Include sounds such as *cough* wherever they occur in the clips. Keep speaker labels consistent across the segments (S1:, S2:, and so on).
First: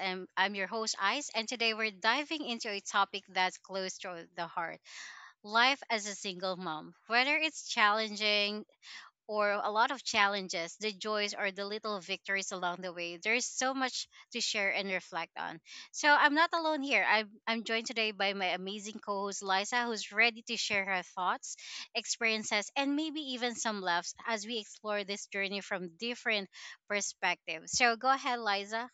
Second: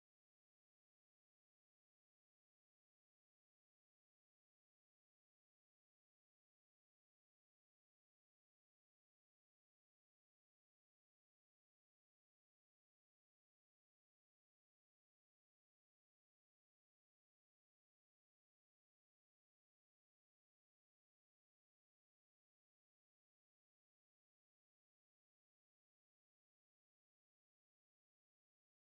S1: And I'm your host Ice, and today we're diving into a topic that's close to the heart. Life as a single mom. Whether it's challenging, or a lot of challenges, the joys, or the little victories along the way. There's so much to share and reflect on. So I'm not alone here. I'm joined today by my amazing co host, Liza, who's ready to share her thoughts, experiences, and maybe even some laughs as we explore this journey from different perspectives. So go ahead, Liza.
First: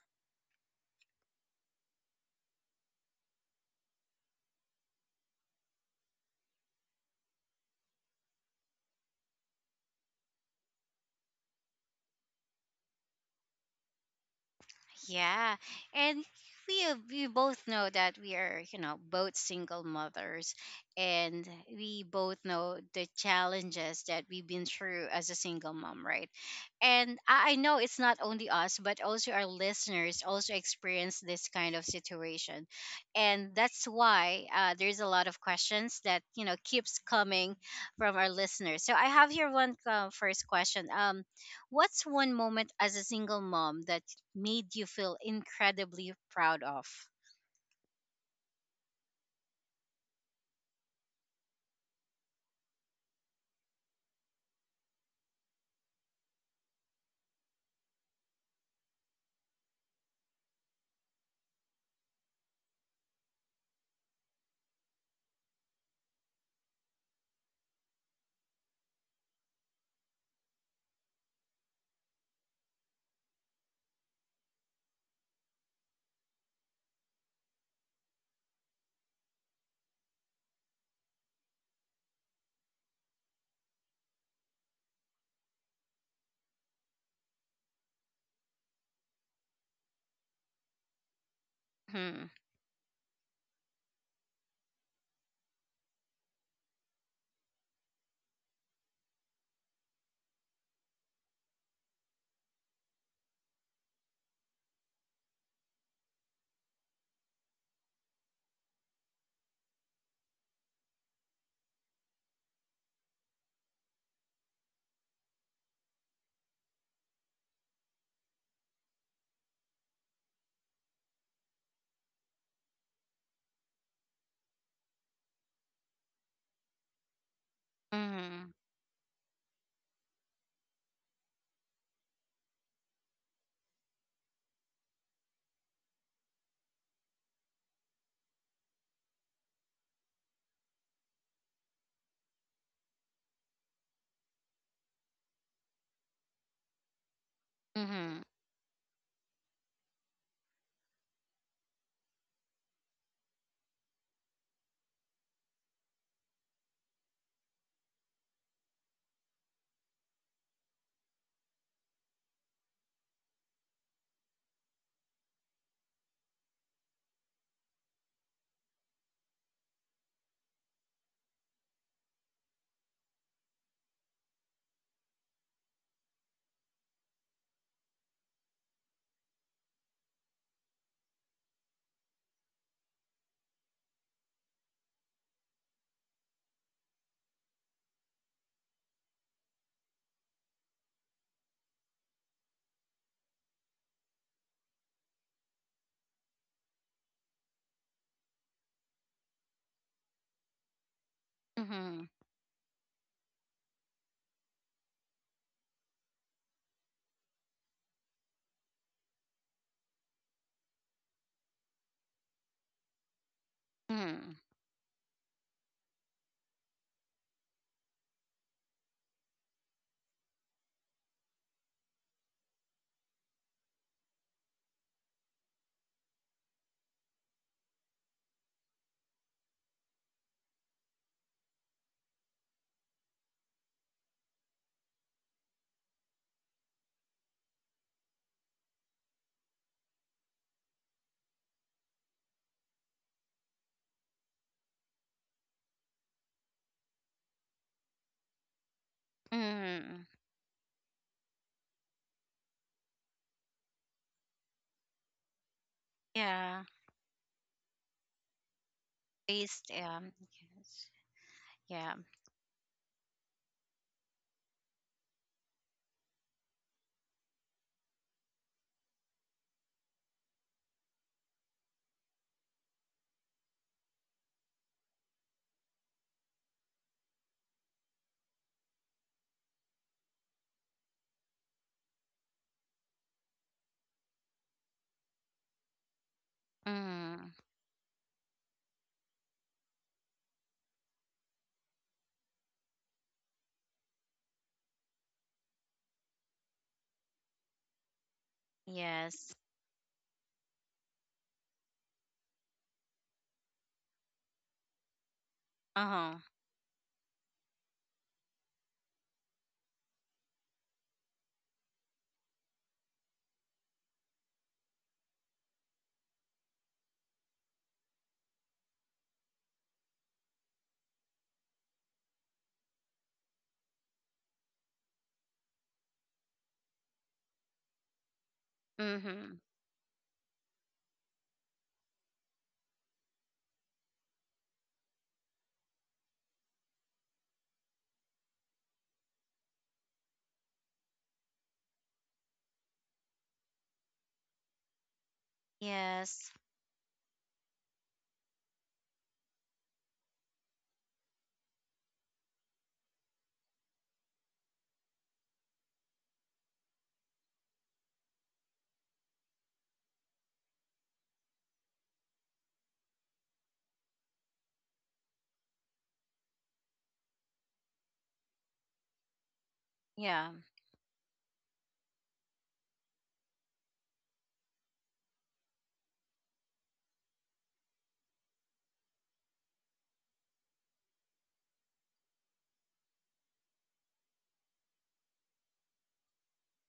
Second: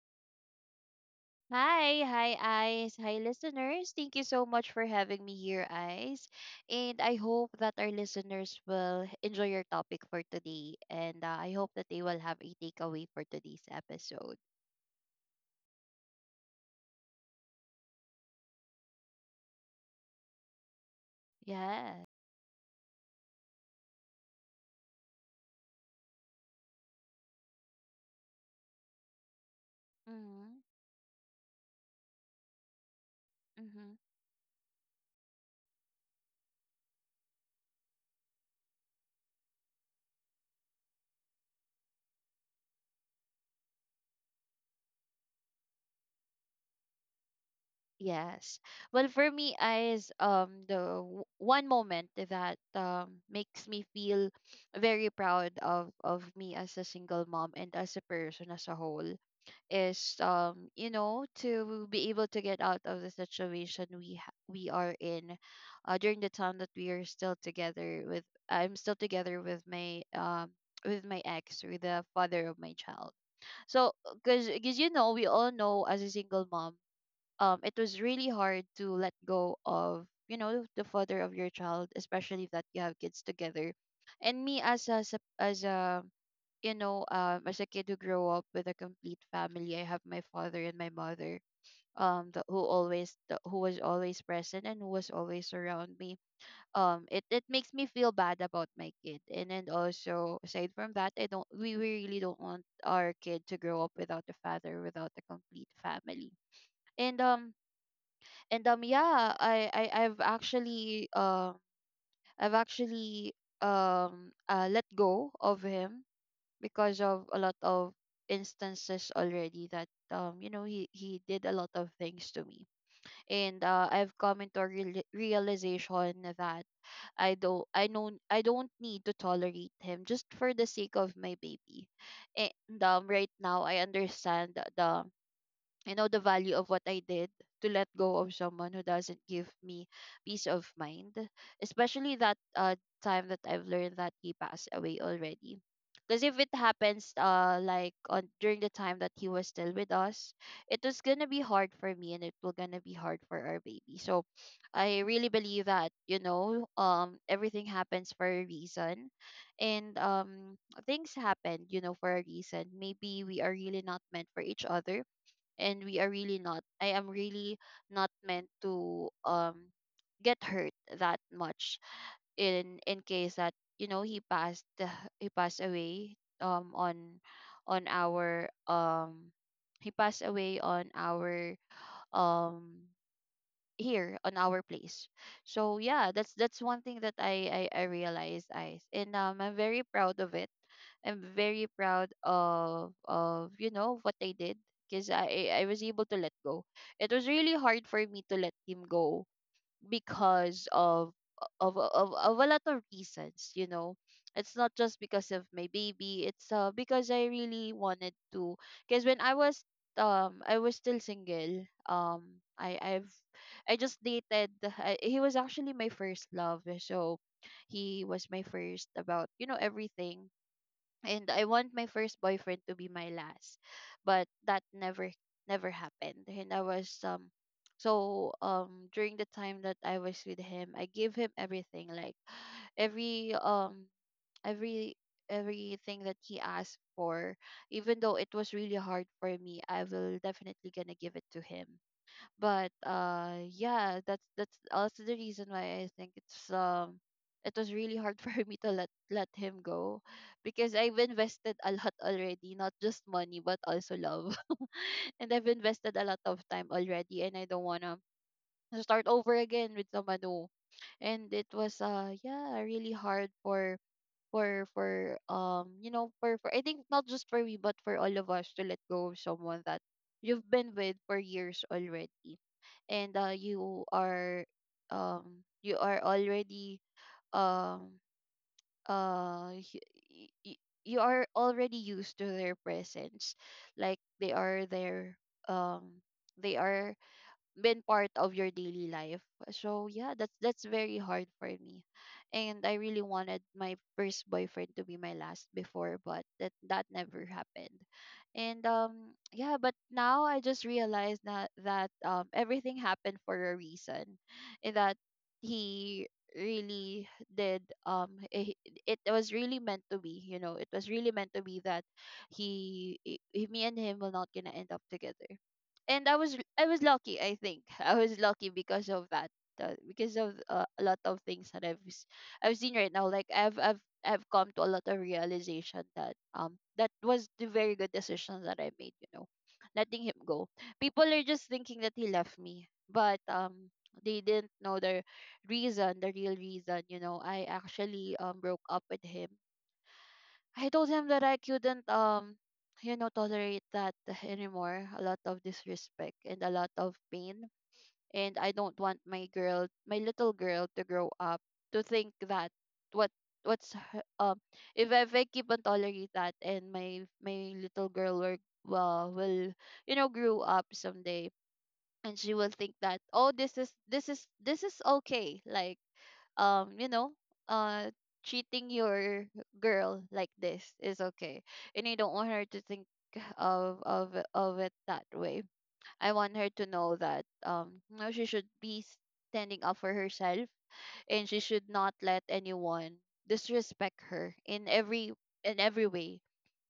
S2: Hi, hi, eyes. Hi, listeners. Thank you so much for having me here, eyes. And I hope that our listeners will enjoy your topic for today. And I hope that they will have a takeaway for today's episode.
S1: Yeah, and we both know that we are, you know, both single mothers, and we
S2: Yeah.
S1: both know the challenges that we've been through as a single mom, right? And I know it's not only us, but also our listeners also
S2: Mm-hmm.
S1: experience this kind of situation, and that's
S2: Mm-hmm.
S1: why there's a lot of questions that you know keeps coming from our listeners. So I have here one first question. What's one moment as a single mom that made you feel incredibly proud of?
S2: Yes. Well, for me, eyes, one moment that makes me feel very proud of me as a single mom and as a person as a whole is, you know, to be able to get out of the situation we are in, during the time that we are still together with... I'm still together with my, with my ex, with the father of my child. So, because you know, we all know, as a single mom, it was really hard to let go of, you know, the father of your child, especially if that you have kids together. And me as as a, you know, as a kid who grew up with a complete family. I have my father and my mother,
S1: Hmm.
S2: the, who was always present and who was always around me. It makes me feel bad about my kid. And then, also aside from that, I don't we really don't want our kid to grow up without a father, without a complete family. and um and yeah, I, I've actually let go of him, because of a lot of instances already that, you know, he did a lot of things to me. And I've come into a realization that i don't i don't i
S1: Mhm.
S2: don't need to tolerate him just for the sake of my baby. And right now I understand the I know the value of what I did, to let go of someone who doesn't give me peace of mind, especially that, time that I've learned that he passed away already. Because if it happens, like,
S1: Mhm.
S2: on during the time that he was still with us, it was gonna be hard for me, and it will gonna be hard for our baby. So, I really believe that, you know, everything happens for a reason. And things happen, you know, for a reason. Maybe we are really not meant for each other, and we are really not — I am really not meant to get hurt that much, in case that, you know, he passed *sighs* he passed away um on on our um he passed away on our, um here on our place. So yeah, that's one thing that I realized, Ice. And I'm very proud of it. I'm very proud of you know what I did, because I was able to let go. It was really hard for me to let him go, because of of
S1: Mhm.
S2: of, of a lot of reasons. You know, it's not just because of my baby, it's because I really wanted to. Because when I was still single, i i've I just
S1: Mhm.
S2: dated... he was actually my first love, so he was my first about, you know, everything. And I want my first boyfriend to be my last, but that never happened. And I was during the time that I was with him, I gave him everything, like *sighs* every um every everything that he asked for, even though it was really hard for me, I will definitely gonna give it to him. But yeah, that's also the reason why I think, it was really hard *laughs* for me to let him go,
S1: Mhm.
S2: because I've invested a lot already, not just money but also love. *laughs* And I've invested a lot of
S1: Yeah.
S2: time already, and I don't want to start over
S1: Based.
S2: again with someone new.
S1: Yes.
S2: And it was,
S1: Yeah.
S2: yeah, really hard for you know, for I think, not just for me but for all of us, to let go of someone that you've been with for years already. And you are already, um you are already used to their presence, like they are there, um they are
S1: Mhm.
S2: been part of your daily life. So yeah, that's very hard for me. And I really wanted my first boyfriend to be my last before, but that never happened. And
S1: Yes.
S2: yeah, but now I just realized that, everything happened for a reason. And that
S1: Uh
S2: he
S1: huh.
S2: really did, it was really meant to be. You know, it was really meant to be that he me and him will not gonna end up together. And I was lucky, I think. *laughs* I was lucky because of that, because of a lot of things that I've seen right now. Like, I've come to a lot of realization that, that was the very good decision that I made. You know,
S1: Mhm.
S2: letting him go. People are just thinking that he left me, but they didn't know the reason, the real reason. You know, I actually broke up with him. I told him that I couldn't, you know, tolerate that *laughs* anymore. A lot of disrespect
S1: Yes.
S2: and a lot of pain. And I don't want my little girl to grow up to think that, what what's her- um if I keep on tolerate that, and my little girl will, will, you know, grow up someday, and she will think that, oh, this is okay. Like, you know, uh treating your girl like
S1: Yeah.
S2: this is okay. And you don't want her to think of it that way. I want her to know that, you know, she should be standing up for herself. And she should not let anyone disrespect her, in every way,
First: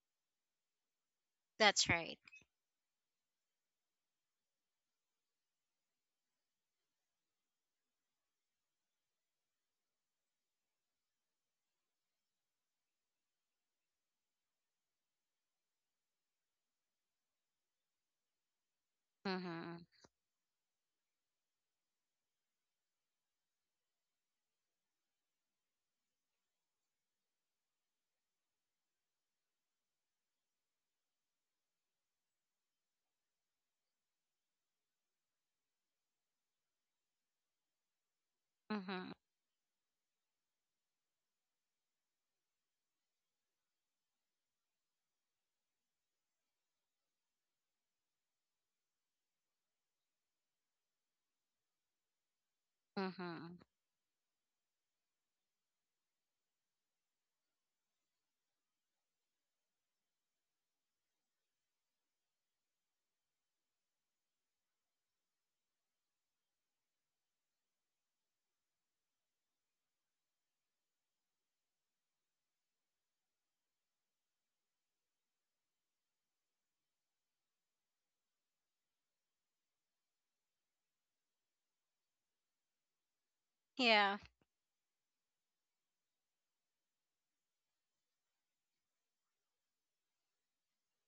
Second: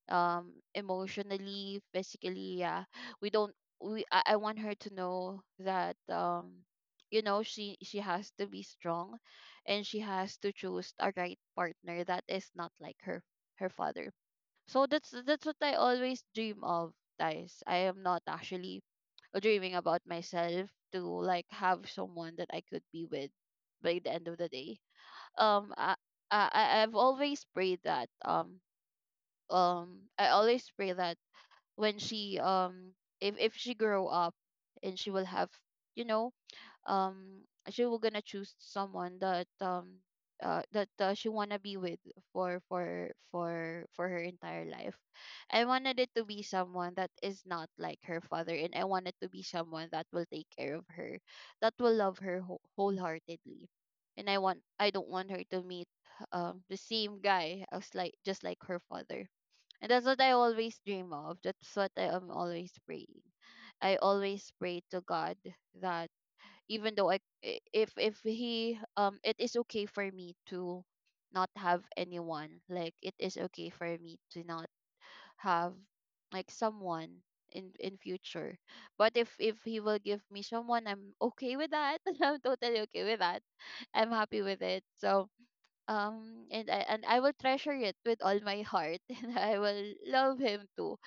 S2: emotionally,
S1: That's right.
S2: physically. Yeah. We don't — we I want her to know that, you know, she has to be strong, and she has to choose a right partner that is not like her father. So that's what I always dream of, guys. I am not actually dreaming
S1: Mhm.
S2: about myself to, like, have someone that I could be with by the end of the day. um i i I- i've always prayed that um I always pray that, when she if she grow up, and she will have, you know, um she will gonna choose
S1: Mhm.
S2: someone that, that, she wanna be with for her entire life. I wanted it to be someone that is not like her father, and I wanted to be someone that will take care of her, that will love her
S1: Mhm.
S2: wholeheartedly. And I don't want her to meet, the same guy as, like, just like her father. And that's what I always dream of. That's what I am always praying. I always pray to God that, even though if he it is okay for me to not have anyone. Like, it is okay for me to not have, like, someone in future. But if he will give me someone, I'm okay with that. *laughs* I'm totally okay with that. I'm
S1: Yeah.
S2: happy with it. So, and I will treasure it with all my heart, *laughs* and I will love him too,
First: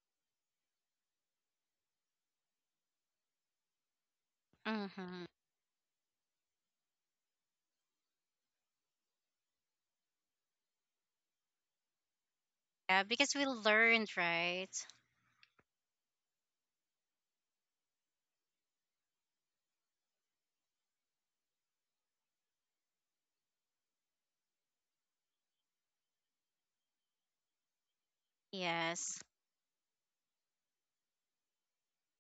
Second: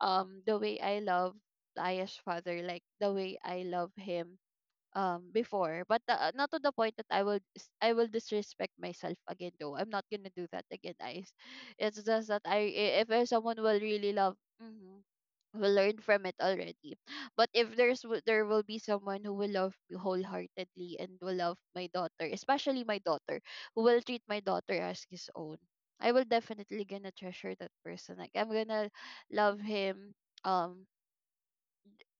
S2: the way I love Aya's father, like the way I love him,
S1: Mhm.
S2: before. But, not to the point that I will disrespect myself again. Though, I'm not gonna do that again, guys. It's just that,
S1: Yeah.
S2: if there's
S1: Because we
S2: someone will really
S1: learned,
S2: love...
S1: right?
S2: Mhm. Will learn from it already. But if there's w- there will be someone who will love me wholeheartedly and will love my daughter, especially my daughter, who will treat my daughter as his own. I will definitely gonna treasure that person. Like, I'm gonna
S1: Yes.
S2: love him. Um,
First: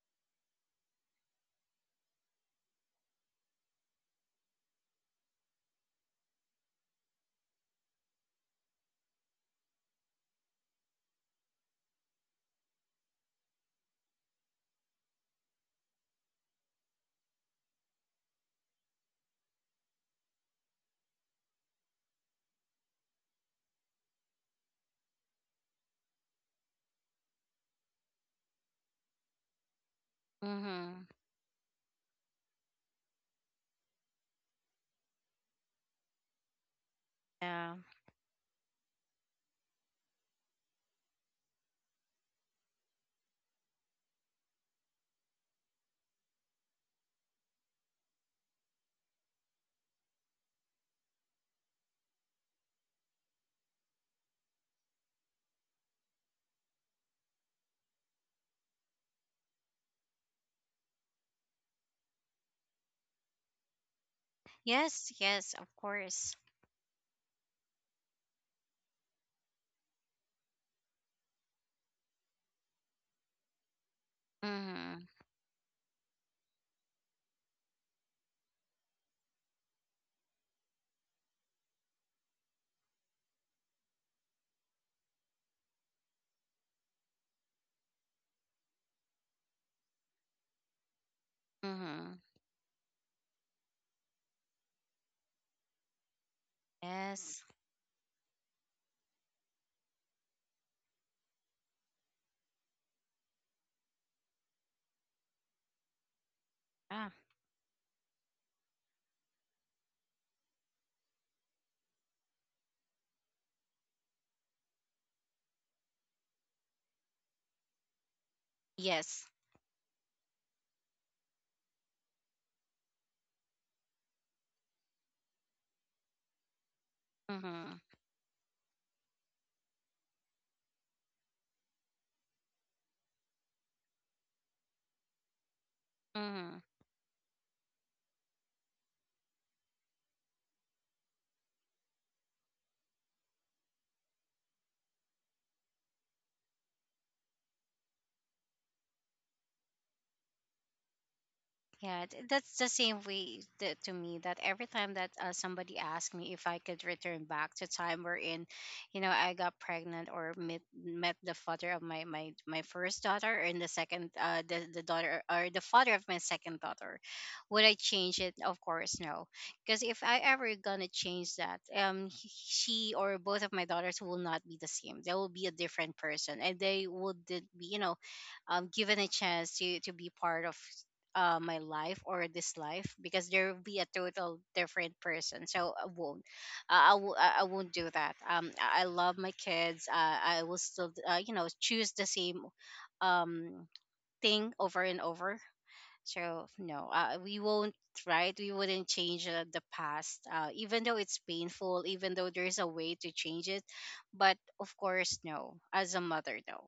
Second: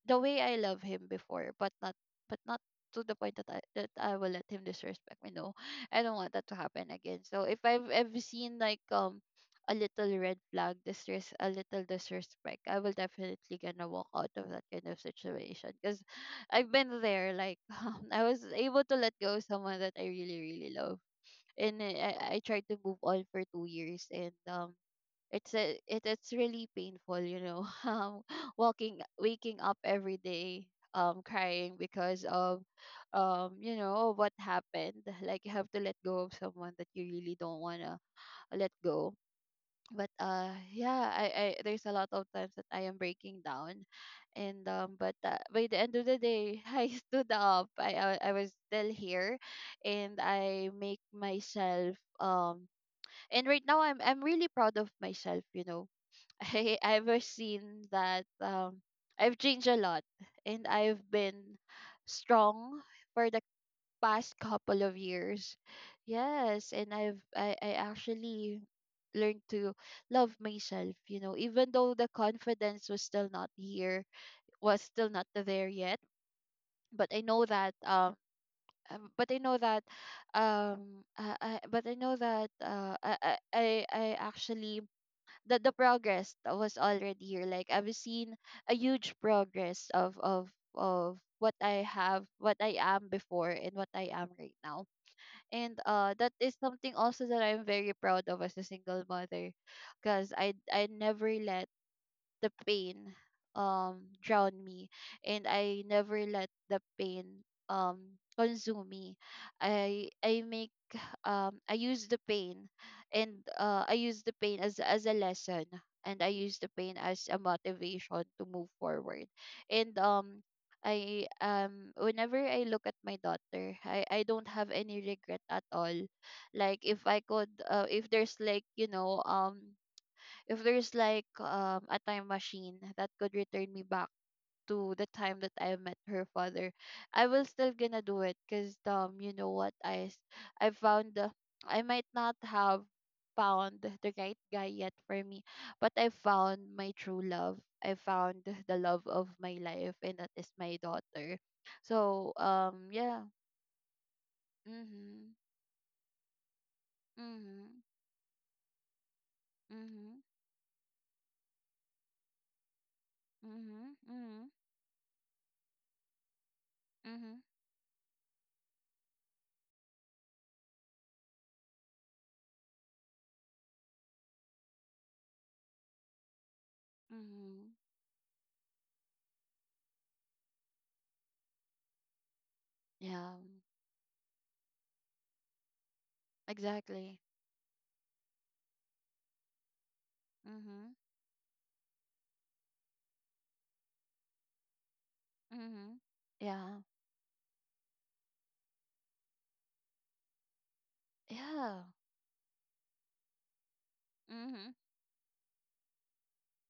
S2: the way I love him before, but not — but not to the point that I will let him disrespect me. No, *laughs* I don't want that to happen again. So if I've ever seen, like, a little red flag, disres a little disrespect, I will definitely gonna walk out of that kind of situation, because *sighs* I've been there. Like *laughs* I was able to let go of someone that I really really love, and I I tried to move on for 2 years, and it's really painful, *laughs* walking waking up every day,
S1: Mhm.
S2: crying because of you know what happened. Like you have to let go of someone that you really don't
S1: Yeah.
S2: want to let go. But yeah, I there's a lot of times that I am breaking down. And but By the end of the day, *laughs* I stood up. I was still here, and I make myself and right now I'm really proud of myself, you know. I ever seen that I've changed a lot, and I've been strong for the past couple of
S1: Yes. Yes.
S2: years.
S1: Of course.
S2: Yes, and I actually learned to love myself, you know, even though the confidence was still not here, was
S1: Mhm.
S2: still not there yet. But I know that but I know that I but I know that I actually the progress that was already here. Like I've seen a huge progress of what I
S1: Mhm.
S2: have, what I am before, and what I am right now. And that is something also that
S1: Yes.
S2: I'm very proud of as a single mother, because I never let the pain drowned me, and I never let the
S1: Ah,
S2: pain consume me. I make I use the pain, and I use the pain as a lesson, and I use the pain as a motivation to move forward.
S1: yes.
S2: And I whenever I look at my daughter, I don't have any regret at all. Like if I could
S1: Mm-hmm.
S2: if there's like, you know, if there's like a time machine that could return me back to the time that I met her
S1: Mm-hmm.
S2: father, I will still gonna do it, because you know what I found the— I might not have found the right guy yet for me, but I found my true love. I found the love of my life, and that is my daughter.
S1: Yeah,
S2: So
S1: that's the same
S2: yeah.
S1: way to me that every time that
S2: Mhm.
S1: somebody asked me if I could return back to
S2: Mhm.
S1: time wherein, you know, I got pregnant
S2: Mhm.
S1: or met the father of my first daughter and the
S2: Mhm.
S1: second,
S2: Mhm.
S1: the daughter or the father of my second daughter,
S2: Mhm.
S1: would I change it? Of course, no. Because if I ever gonna change that, she or both of my daughters will not be the same. They will be a different person, and they would be,
S2: Mhm.
S1: you know, given a chance to be part of my life or this life, because
S2: Yeah.
S1: there will be a total different person, so I won't I w-
S2: Exactly.
S1: I I won't do that. Um, I love my kids. Uh, I will still
S2: Mhm.
S1: you know, choose the same um thing over and over,
S2: Mhm.
S1: so
S2: Yeah.
S1: no we won't, right, we wouldn't change the past, even though it's
S2: Yeah.
S1: painful, even though there's a way to change it, but
S2: Mhm.
S1: of course no, as a mother though,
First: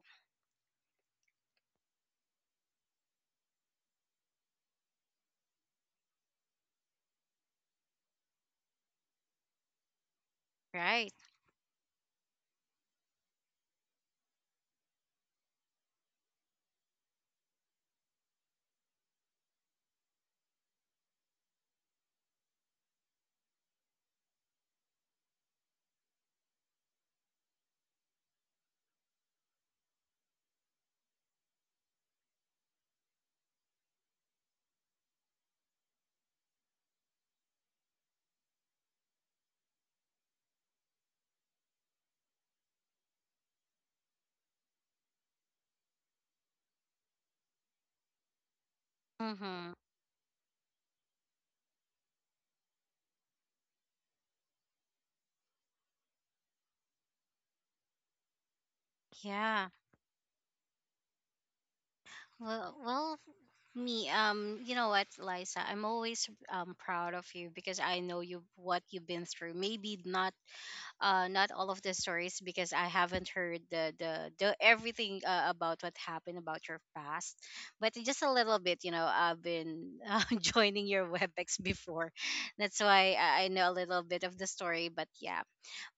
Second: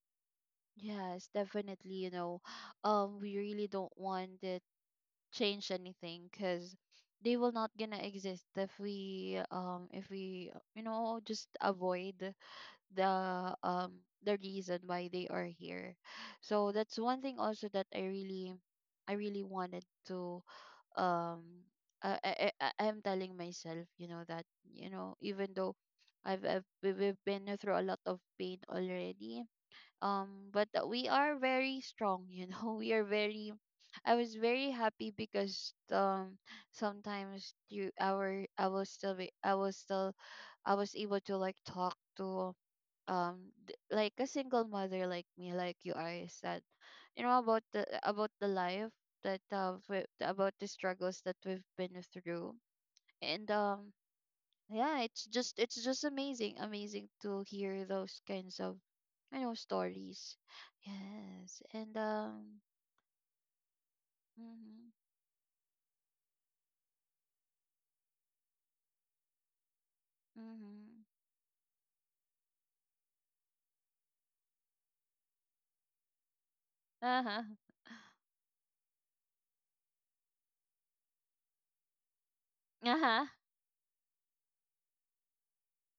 S2: Yes, definitely, you know, *gasps* *sighs* we really don't want to change anything, because they will not gonna exist if we you
S1: right.
S2: know, just avoid the um the reason why they are here. So that's one thing also that I really wanted to, um I, I I am telling myself, you know, that, you know, even though we've been through a lot of pain already, but we are very strong, you know, *laughs* we are very— I was very happy, because sometimes you our I was still— I was able to like talk to, um like a single mother like me, like you are said, you know, about the— about the life that
S1: Mm-hmm.
S2: about the struggles that we've been through. And yeah, it's just— it's just amazing, amazing to hear those kinds of, you know,
S1: Yeah.
S2: stories. Yes, and
S1: Well, well, me, you
S2: mhm,
S1: know what, Liza, I'm always proud of you because I know you what you've been through. Maybe not,
S2: mhm,
S1: not all of the stories, because I haven't heard the everything about what happened about your past,
S2: uh-huh,
S1: but just a little bit. You know, I've been *laughs* joining your WebEx before, that's
S2: *laughs*
S1: why
S2: uh-huh,
S1: I know a little bit of the story. But yeah,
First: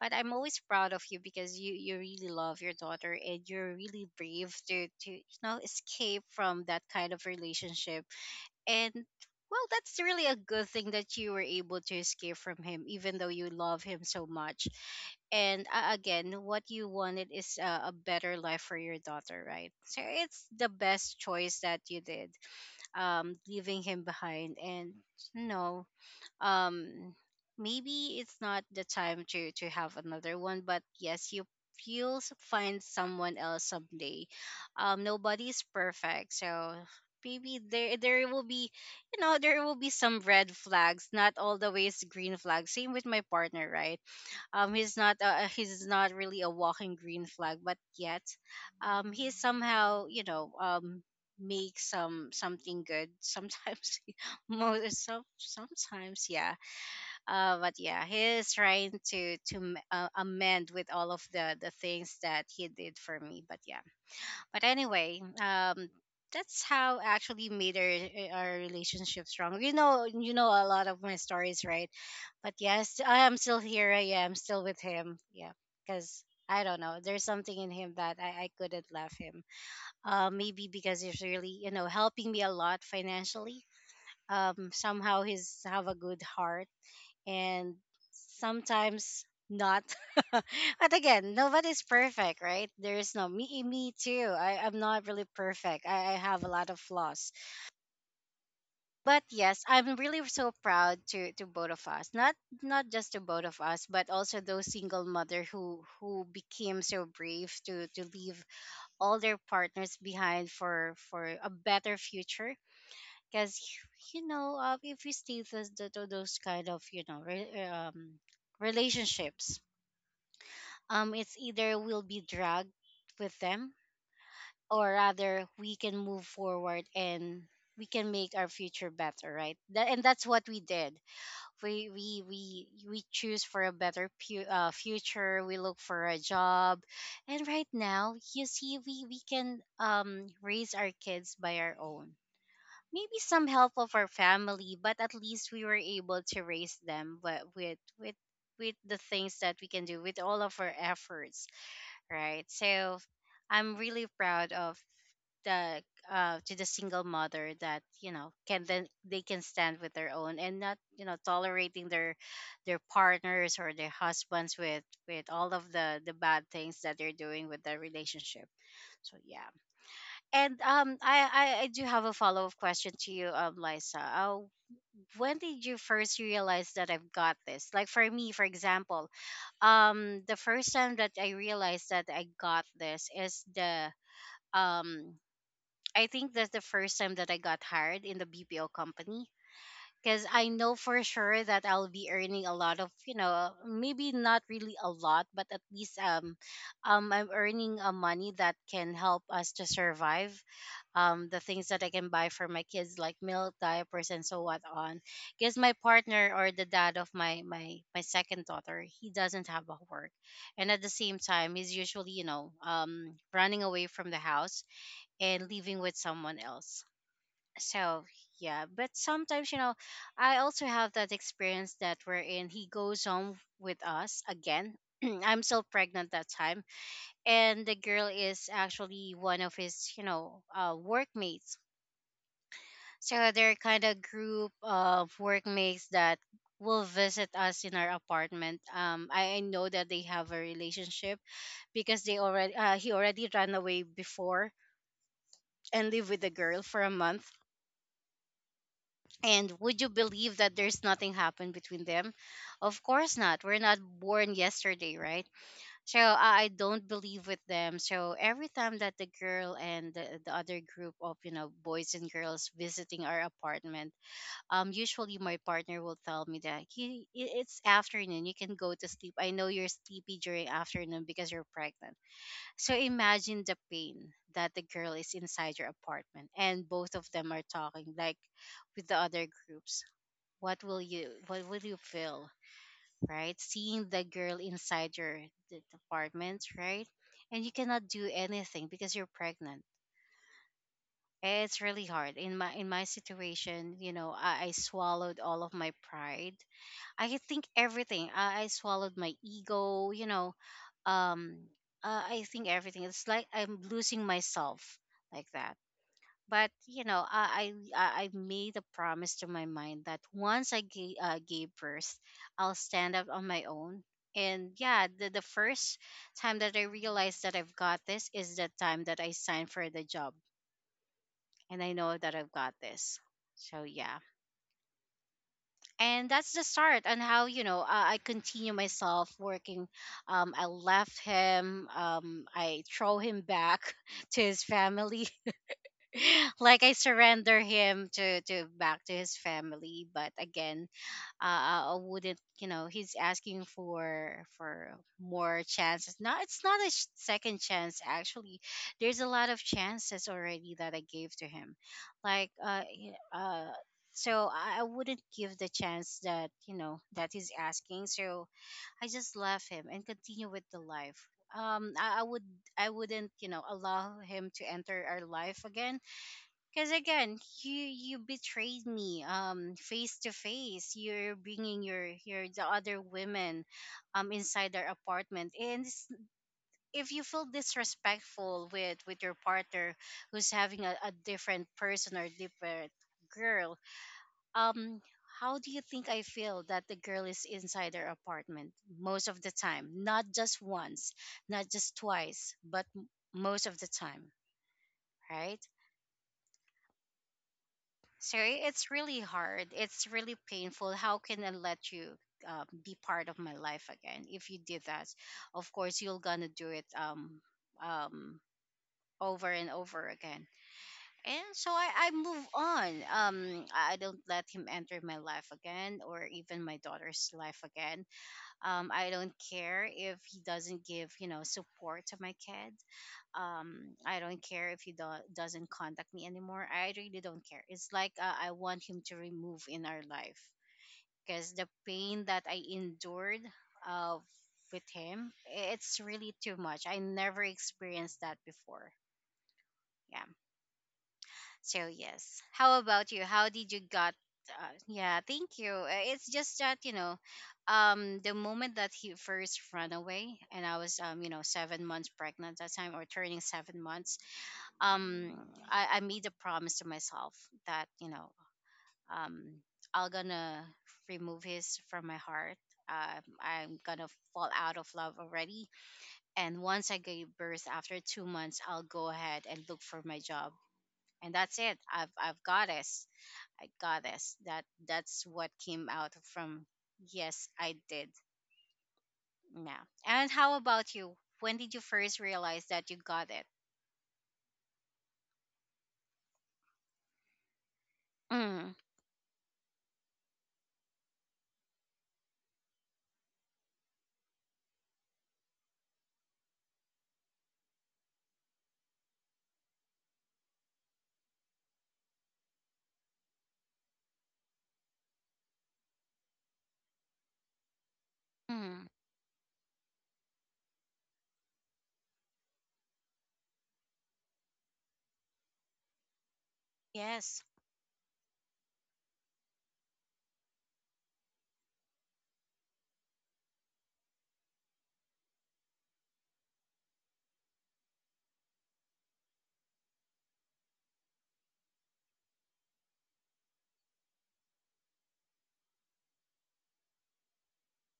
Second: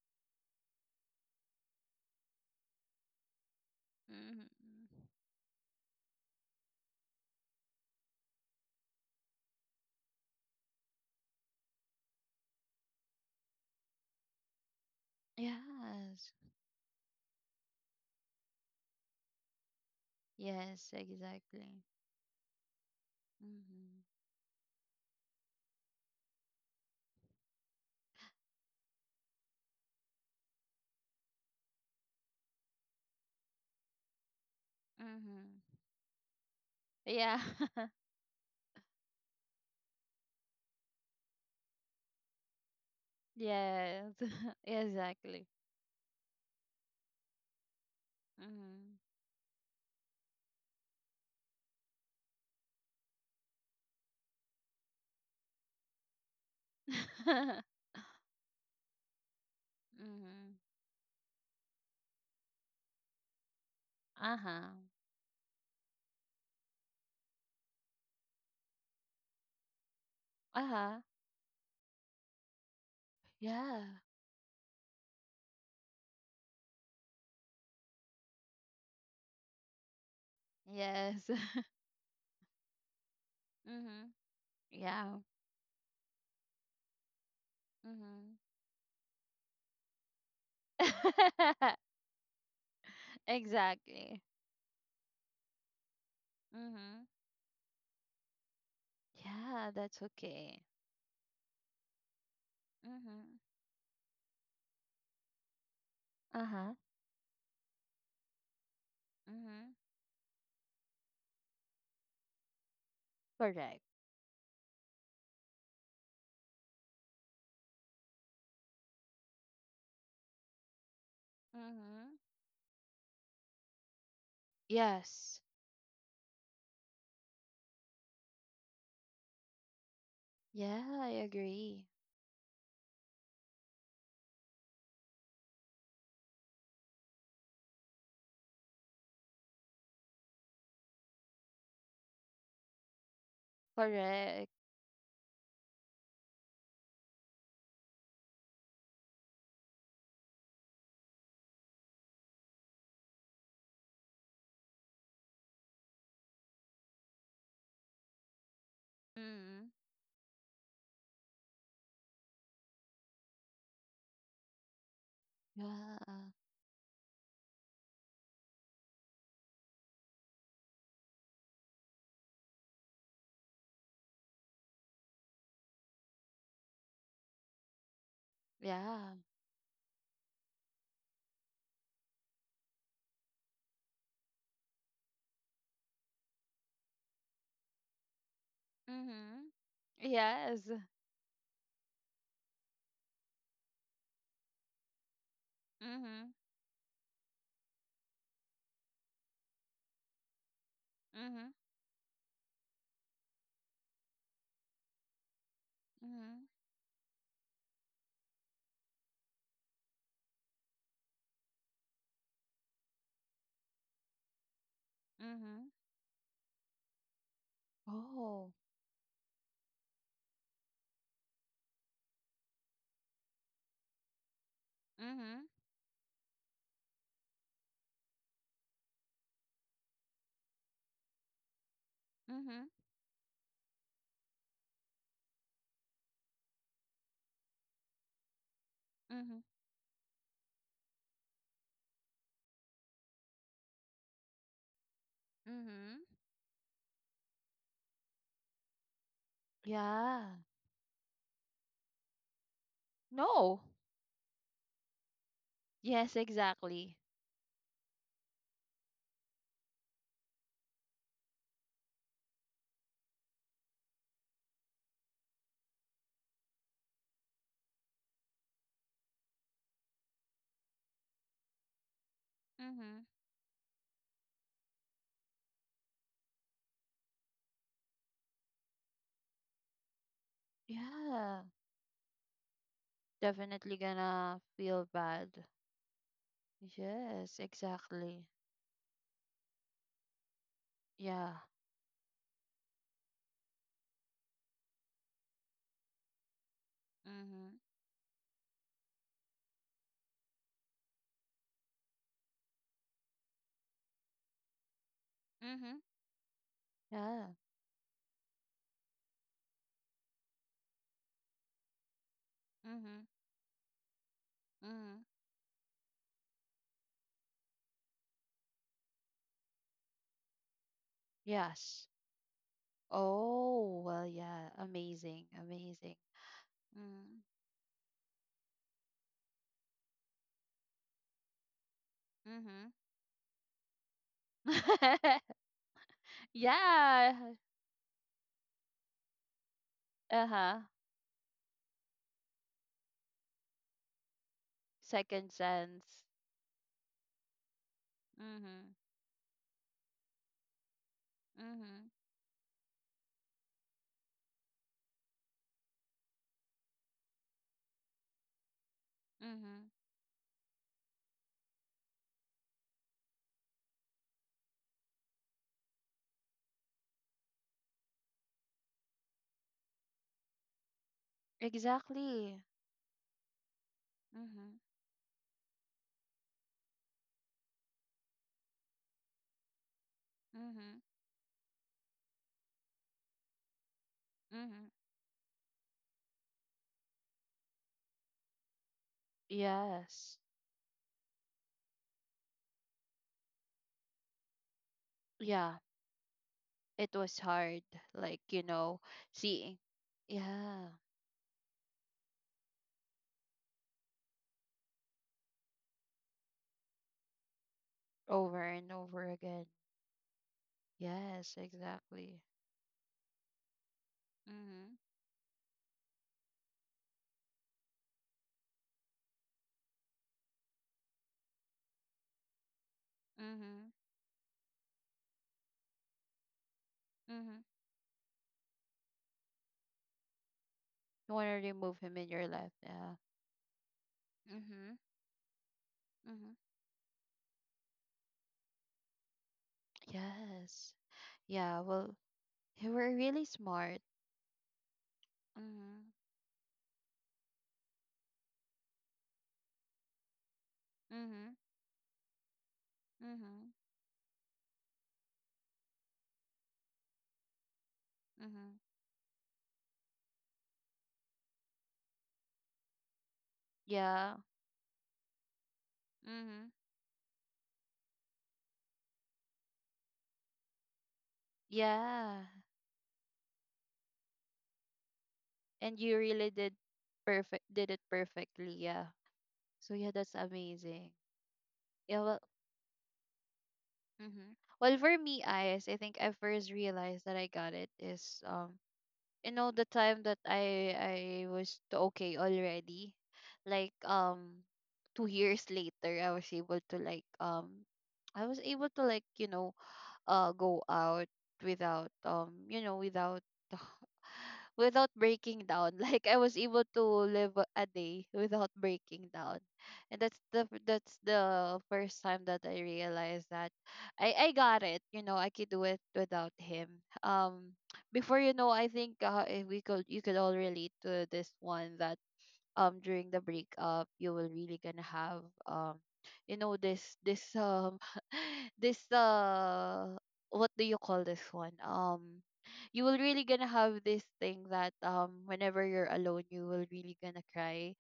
S1: but I'm always proud of you because you really love your daughter and you're really
S2: mhm,
S1: brave to you know escape from that kind of relationship, and well that's really a good thing that you were able to escape from him even though you love him so much, and again
S2: yes,
S1: what you wanted is a better life for your daughter, right, so it's the
S2: yes,
S1: best choice
S2: exactly,
S1: that you did, um, leaving
S2: mhm,
S1: him behind, and no, um, maybe it's not the time to have another one, but yes, you, find someone else someday. Um, nobody's
S2: mhm,
S1: perfect, so
S2: yeah,
S1: maybe
S2: *laughs*
S1: there there will be you know there will be some red flags, not all the ways green flags, same with my partner, right?
S2: yes, *laughs*
S1: Um,
S2: exactly,
S1: he's not really a walking green flag, but yet
S2: mhm,
S1: he somehow you know make some something good sometimes *laughs* most some sometimes yeah but
S2: *laughs*
S1: yeah, he is trying to
S2: mhm,
S1: amend with all of the things that he did for me. But yeah,
S2: uh-huh,
S1: but anyway, that's how actually made our our relationship strong. You know a
S2: uh-huh,
S1: lot of my stories, right? But yes, I am
S2: yeah,
S1: still here. I am still with him. Yeah, because I don't know. There's something in him that I couldn't love him. Maybe because he's
S2: yes, *laughs*
S1: really, you know, helping me a lot financially.
S2: mhm, yeah,
S1: Somehow he's have a good heart, and
S2: mhm.
S1: sometimes not. *laughs* But again,
S2: *laughs*
S1: nobody's perfect, right? There is no me. Me
S2: Exactly.
S1: too. I'm not really perfect. I have a lot of
S2: Mhm.
S1: flaws. But yes,
S2: Yeah,
S1: I'm
S2: that's
S1: really so
S2: okay.
S1: proud to both of us. Not not just to
S2: Mhm.
S1: both of us, but also those single mother who
S2: Uh-huh.
S1: became so brave to leave all their
S2: Mhm.
S1: partners behind for a better future, because
S2: Correct.
S1: you know if we stay with those kind of you know relationships, um, it's either we'll
S2: Mhm.
S1: be dragged with them, or
S2: Yes.
S1: rather we can move forward, and we can make our future better, right, that, and that's what we
S2: Yeah,
S1: did.
S2: I agree.
S1: We choose for a better future, we look for a job, and right now you see we can raise our kids by our own, maybe some helpful for
S2: Correct.
S1: family, but at least we were able to raise them with with the things that we can do with all of our efforts, right? So I'm really proud of the to the single mother that you know can then they can
S2: Mhm.
S1: stand with their own, and not you know tolerating their partners or their husbands with all of the
S2: Yeah.
S1: bad things that they're doing with their relationship. So yeah, and I do have a follow up question to you, Liza. When did you first realize that I've got this? Like for me, for example,
S2: Yeah.
S1: the first time that I realized that I got this is the um, I think that's the first time that I got hired in the BPO company,
S2: Mhm.
S1: because I
S2: Yes.
S1: know for sure that I'll be earning a lot of, you know, maybe not really a lot, but at least
S2: Mhm.
S1: I'm earning a money that can help us to survive. The
S2: Mhm.
S1: things that I can buy for my kids, like milk, diapers, and so what on. Because my partner
S2: Mhm.
S1: or the dad of my second daughter, he doesn't have a work, and at the same time, he's usually, you know, running away from the house and
S2: Mhm.
S1: living with someone else. So
S2: Oh.
S1: yeah, but sometimes you know, I also have that experience that we're in. He goes home with us again. *clears throat* I'm
S2: Mhm.
S1: still pregnant that time, and the girl is actually one of his, you know, workmates.
S2: Mhm.
S1: So they're kind of group of workmates that will visit us in our apartment. I
S2: Mhm.
S1: know that they have a relationship because they already he already ran away before and
S2: Mhm.
S1: lived with the girl for a month. And would you
S2: Yeah.
S1: believe that there's nothing happened between them? Of course not. We're
S2: No.
S1: not born yesterday, right? So
S2: Yes,
S1: I don't
S2: exactly.
S1: believe with them. So every time that the girl and the other group of you know boys and girls visiting our apartment, usually my partner will tell me that he it's afternoon. You can go to sleep. I know you're sleepy during afternoon because you're pregnant. So
S2: Mhm.
S1: imagine the pain that the girl is inside your apartment, and both of them are talking like with the other groups, what will you
S2: Yeah.
S1: feel, right,
S2: Definitely
S1: seeing the girl
S2: gonna feel
S1: inside your
S2: bad.
S1: d- apartment, right,
S2: Yes,
S1: and you cannot do
S2: exactly.
S1: anything because you're pregnant.
S2: Yeah.
S1: It's really hard in my situation. You know, I swallowed all of my pride, I think
S2: Mhm.
S1: everything, I swallowed my ego, you know, um I think everything, it's like I'm losing myself, like that.
S2: Mhm.
S1: But you know
S2: Yeah.
S1: I made a promise to my mind that once gave birth, I'll stand up
S2: Mhm.
S1: on my own. And yeah,
S2: Mhm.
S1: the first time that I realized that I've got this is the time that I signed for the job, and I
S2: Yes.
S1: know that I've got this. So
S2: Oh,
S1: yeah,
S2: well, yeah. Amazing. Amazing.
S1: and that's the start on
S2: Mhm.
S1: how you know I continue myself working, I left him, I
S2: Mhm.
S1: throw him back *laughs* to his family,
S2: *laughs*
S1: *laughs* like I
S2: yeah.
S1: surrender him to back to his family. But
S2: Uh-huh.
S1: again, I wouldn't. You know, he's asking for
S2: Second
S1: more chances.
S2: sense.
S1: Not it's not a second chance. Actually,
S2: Mhm.
S1: there's a lot of chances already that I gave to him.
S2: Mhm.
S1: Like so I wouldn't give the chance that you know that he's asking. So I just left him
S2: Mhm.
S1: and continue with the life. I would I wouldn't allow him to enter our life again because you you betrayed me, face to face. You're bringing your
S2: Exactly.
S1: the other women, inside
S2: Mhm.
S1: their apartment, and if you feel disrespectful with your partner who's having a,
S2: Mhm.
S1: a different person or different girl,
S2: Mhm.
S1: um, how do you think I feel that the girl is inside their apartment most of the time? Not
S2: Yes.
S1: just once, not just twice, most of the time, right?
S2: Yeah. It was hard, like,
S1: Sorry,
S2: you
S1: it's
S2: know,
S1: really hard.
S2: seeing—
S1: It's really
S2: yeah,
S1: painful. How can I let you be part of my life again? If you did that, of course you're gonna do it um
S2: over and over
S1: over
S2: again.
S1: and over again. And
S2: Yes,
S1: so I
S2: exactly.
S1: move on. I don't let him
S2: Mhm.
S1: enter my life again, or even my daughter's life again. I don't care if he doesn't give support to my kid,
S2: Mhm.
S1: I don't care if he doesn't contact me anymore. I really don't care.
S2: Mhm.
S1: It's like I want him to remove in our life
S2: You want
S1: because
S2: to
S1: the
S2: remove him
S1: pain
S2: in
S1: that
S2: your
S1: I
S2: life, yeah.
S1: endured uh, with
S2: Mhm.
S1: him, it's really
S2: Mhm.
S1: too much. I never experienced that before. Yeah.
S2: Yes. Yeah,
S1: So
S2: well,
S1: yes, how
S2: you
S1: about
S2: were
S1: you?
S2: really
S1: How did you
S2: smart.
S1: got yeah, thank you.
S2: Mhm.
S1: It's just that the moment that he first ran away, and I was
S2: Mhm.
S1: 7 months pregnant that time, or turning
S2: Mhm.
S1: 7 months, um I made a promise to myself that
S2: Mhm.
S1: um I'm gonna remove his from my heart, I'm gonna
S2: Yeah.
S1: fall out of love already. And
S2: Mhm.
S1: once I gave birth, after 2 months, I'll go ahead and look for my job, and that's it. I've
S2: Yeah.
S1: got this. I got this. That's what came
S2: And
S1: out
S2: you really
S1: from.
S2: did.
S1: Yes,
S2: Perfect.
S1: I
S2: Did it
S1: did.
S2: perfectly, yeah.
S1: Yeah.
S2: So yeah,
S1: And
S2: that's
S1: how about
S2: amazing.
S1: you? When did you first
S2: Yeah, well,
S1: realize that you got it?
S2: mm-hmm. Well, for me, eyes, I think I first realized that I got it is
S1: Mm,
S2: you know the time that I was okay already, like 2 years later I was able to like I was able to like, you know, go out without you know, without— without breaking down. *laughs* Like I was able to live a day without
S1: mm,
S2: breaking down. And that's the— that's the first time that I realized that I got it. You know, I could do it without him.
S1: yes,
S2: Um before, you know, I think we could you could all relate to this one, that during the breakup you will really gonna have, um you know, this *laughs* this what do you call this one, you will really gonna have this thing that, whenever you're alone, you will really gonna cry.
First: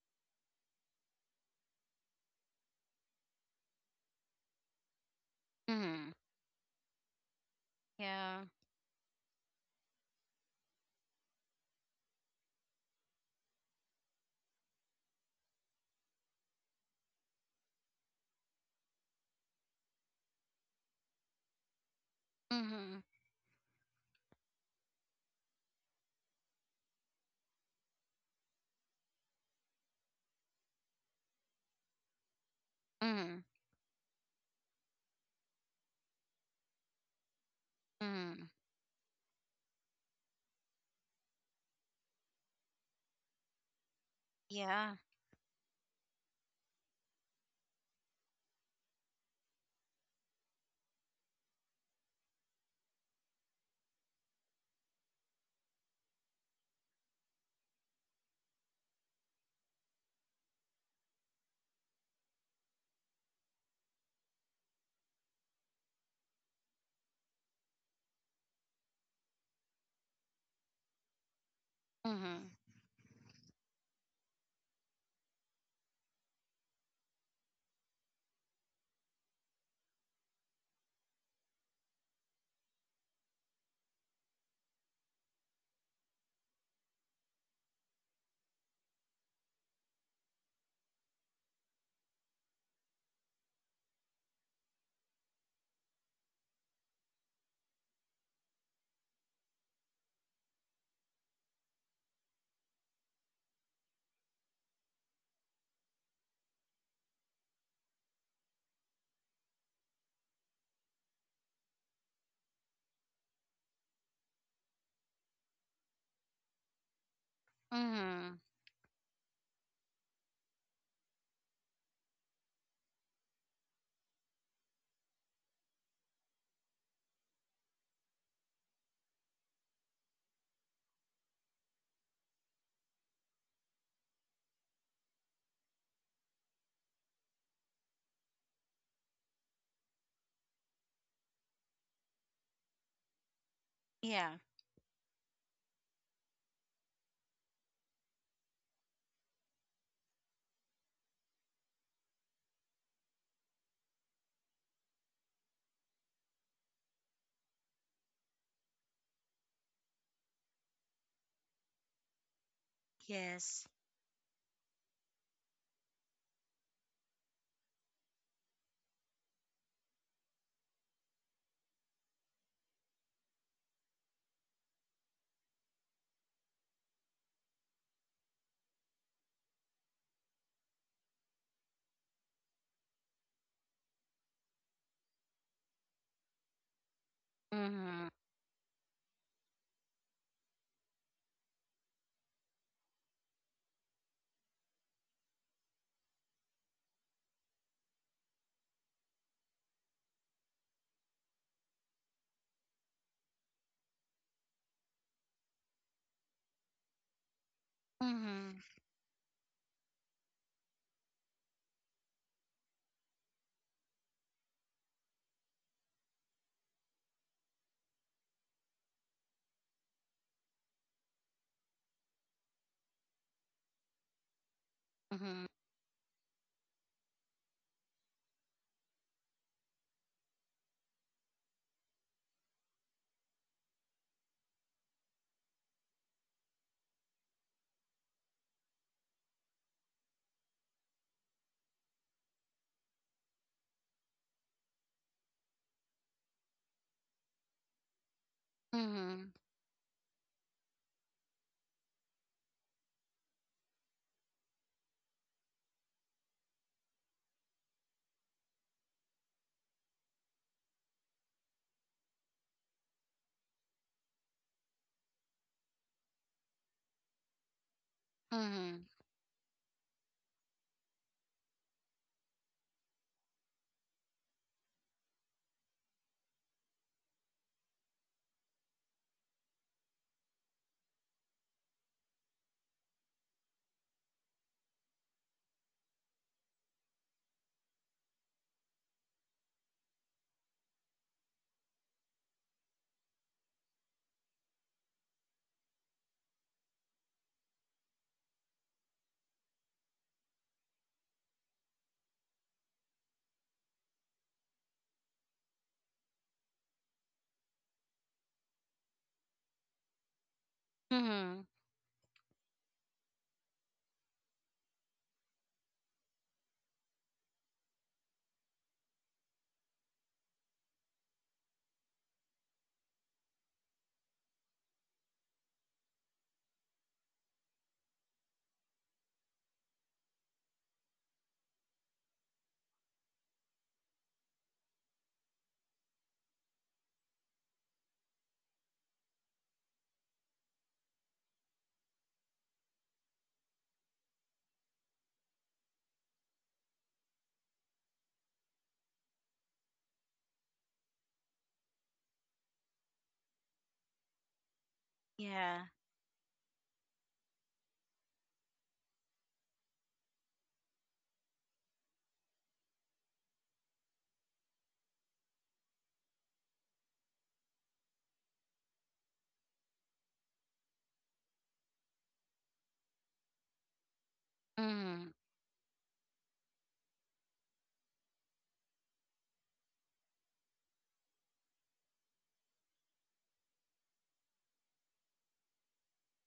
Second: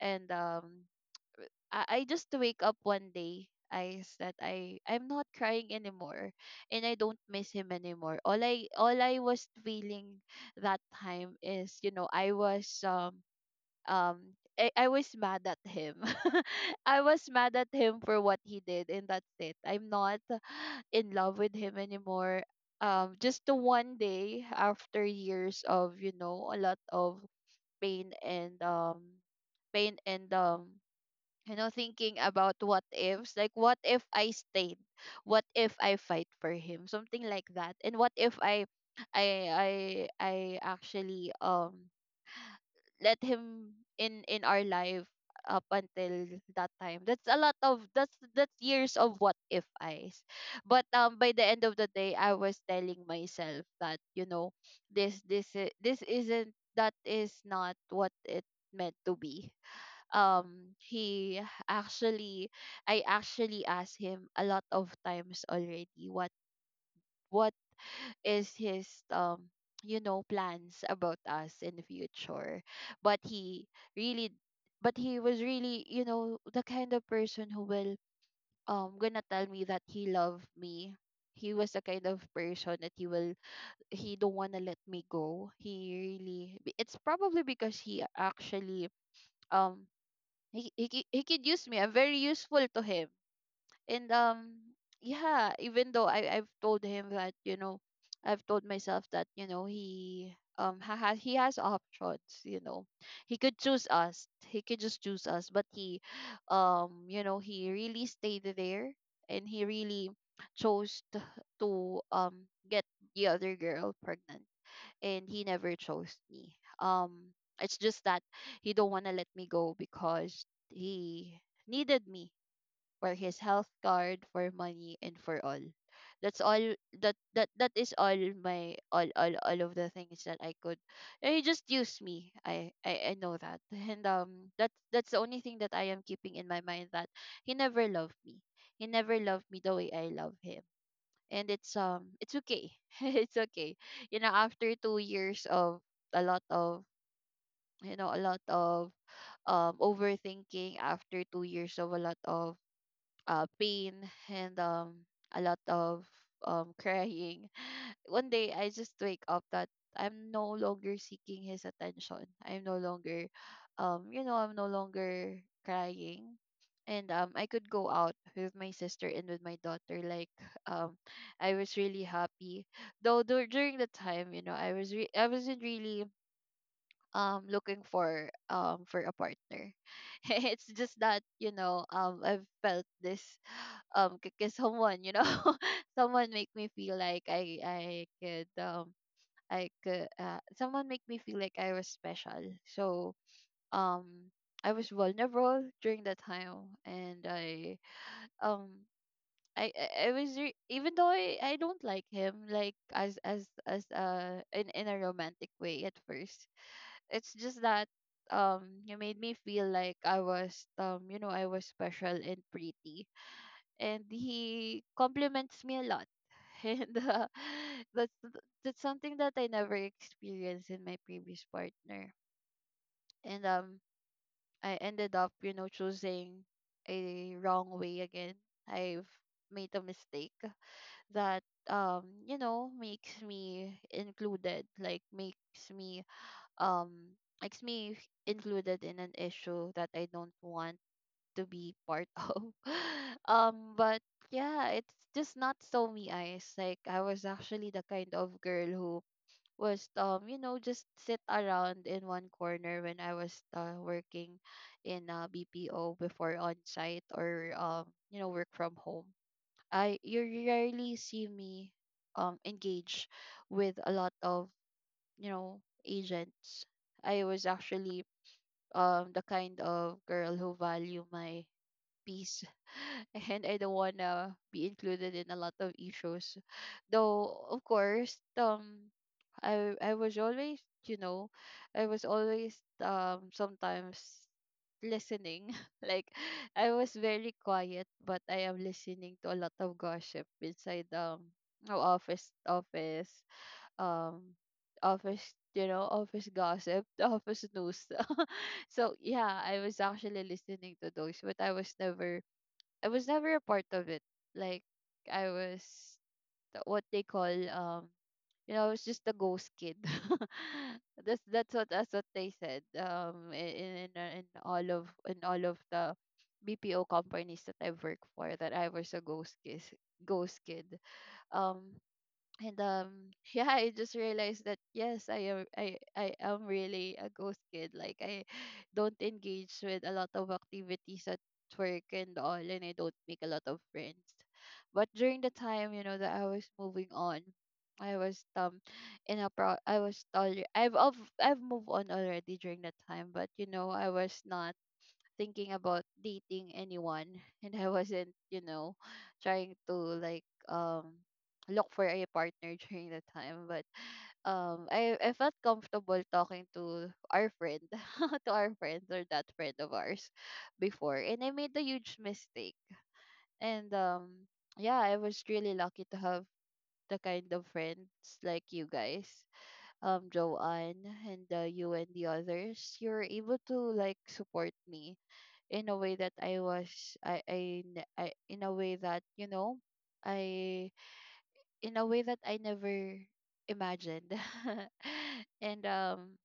S2: And I just wake up one day I that I'm not crying
S1: mm,
S2: anymore, and I don't miss him anymore.
S1: yeah.
S2: All I all I was feeling that time is, you know, um I was mad at him. *laughs* I was mad at him for what he did, and that's it. I'm not *sighs* in love with him anymore.
S1: Mhm.
S2: Um, just the one day, after years of, you know, a lot of pain and pain and um you know, thinking about what ifs,
S1: Mhm.
S2: like what if I stayed? What if I fight for him? Something like that. And what if
S1: Mhm.
S2: I I actually let him in— in our
S1: Yeah.
S2: life up until that time. That's a lot of— that's years of what if I's. But by the end of the day, I was telling myself that, you know, this— this isn't— that is not what it meant to be. He actually I actually asked him a lot of times already what— what is his, you know, plans about us in the
S1: Mhm.
S2: future. But he really but he was really, you know, the kind of person who will gonna tell me that he loved me. He was the kind of person that he will— he don't want to let me go. It's probably because he actually, um he could use me. I'm very useful to him. And yeah, even though I've told him that, you know, I've told myself that, you know, he has options, you know. He could choose us. He could just choose us. But he you know, he really stayed there, and he really chose to— to get the other girl pregnant, and he never chose me. um it's just that
S1: Mhm.
S2: he don't want to let me go because he needed me for his health card, for money, and for all. That's all— that that that is all my— all of the things that I could. And he just used me. I know that. *laughs* and that's— that's the only thing that I am keeping in my mind, that he never loved me. He never loved me the way I love him. And it's okay. *laughs* it's okay. You
S1: Yeah.
S2: know, after 2 years of a lot of— you know, a lot of overthinking, after 2 years of a lot of pain, and a lot of crying, one day I just wake up that I'm no longer seeking his attention. I'm no longer,
S1: Yes.
S2: you know, I'm no longer crying. And I could go out with my sister and with my daughter. Like, *laughs* um, I was really happy. Though, during the time, you know, I wasn't really looking for a partner. *laughs* it's just that, you know, I've felt this because someone, you know, *laughs* someone make me feel like I
S1: Mhm.
S2: could someone make me feel like I was special. So um I was vulnerable during that time, and um even though I don't like him like as in— in a romantic way at first. It's just that,
S1: Mhm.
S2: you made me feel like I was, you know, I was special and pretty, and he compliments me a lot. *laughs* and *laughs* that's— that's something that I never experienced in my previous partner. And I ended up,
S1: Mhm.
S2: you know, choosing a wrong way again. I've made a mistake that, you know, makes me included, like um makes me included in an issue that I don't want to be part *laughs* of. But yeah, it's just not so me, eyes. Like I was actually the kind of girl who
S1: Mhm.
S2: was, you know, just sit around in one corner when I was working in BPO before on site, or you know, work from home. I You rarely see me engage with a lot of, you know, agents. I was actually
S1: Mhm.
S2: the kind of girl who value my peace *laughs* and I don't wanna be included in a lot of issues. Though of course, I was always, you know, I was always sometimes listening. *laughs* Like I was very quiet, but I am listening to a lot of gossip inside, no office, um office, you know, office gossip, *laughs* office news. *laughs* So yeah, I was actually listening to those, but I was never, I was never a part of it. Like I was what they call, you know, I was just a ghost kid. *laughs* that's
S1: Mhm.
S2: that's what they said, in all of the BPO companies that I've worked for, that I was a ghost kid, ghost kid. Um and *laughs* yeah, I just realized that yes, I am, I am really a ghost kid. Like I *sighs* don't engage with a lot of activities at work and all, and I don't make a lot of friends. But during the time, you know, that I was moving on, I was in a pro I was already I've moved on already during that time, but you know, I was not thinking about dating anyone. *laughs* And I wasn't, you know, trying to like look for a partner during the time. But I felt
S1: Yeah.
S2: comfortable talking to our friend, *laughs* to our friends, or that friend of ours before. And I made a huge mistake. And Yeah, I was really lucky to have the kind of friends like you guys, Joanne and you and the others. You are able to like support me
S1: Mhm.
S2: in a way that I was, I ne- I in a way that, you know, I, in a way that I never imagined. *laughs* and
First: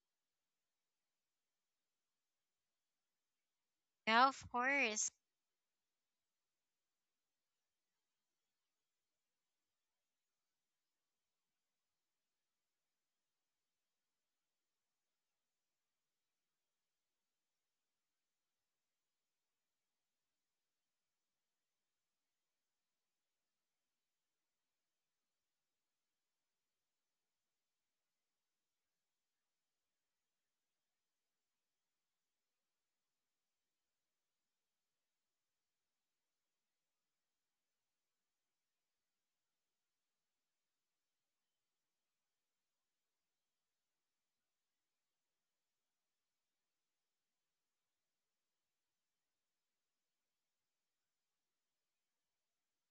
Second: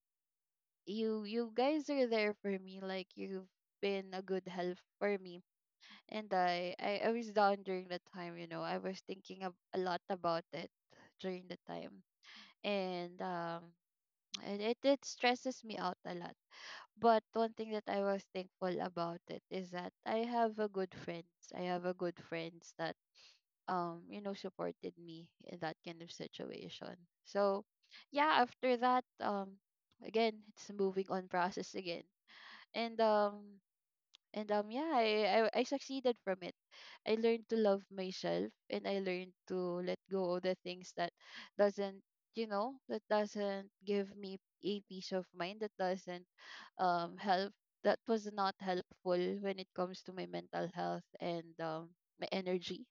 S2: You, you guys are there for me. Like you've been a
S1: Yeah,
S2: good
S1: of
S2: help
S1: course.
S2: for me, and I was down during the time. You know, I was thinking a lot about it during the time. and um and it stresses me out a lot. But one thing that I was thankful about it is that I have a good friends. I have a good friends that you know, supported me in that kind of situation. So yeah, after that, again, it's a moving on process again. And um and yeah, I succeeded from it. I learned to love myself, and I learned to let go of the things that doesn't, you know, that doesn't give me a peace of mind, that doesn't help that was not helpful when it comes to my mental health and my energy.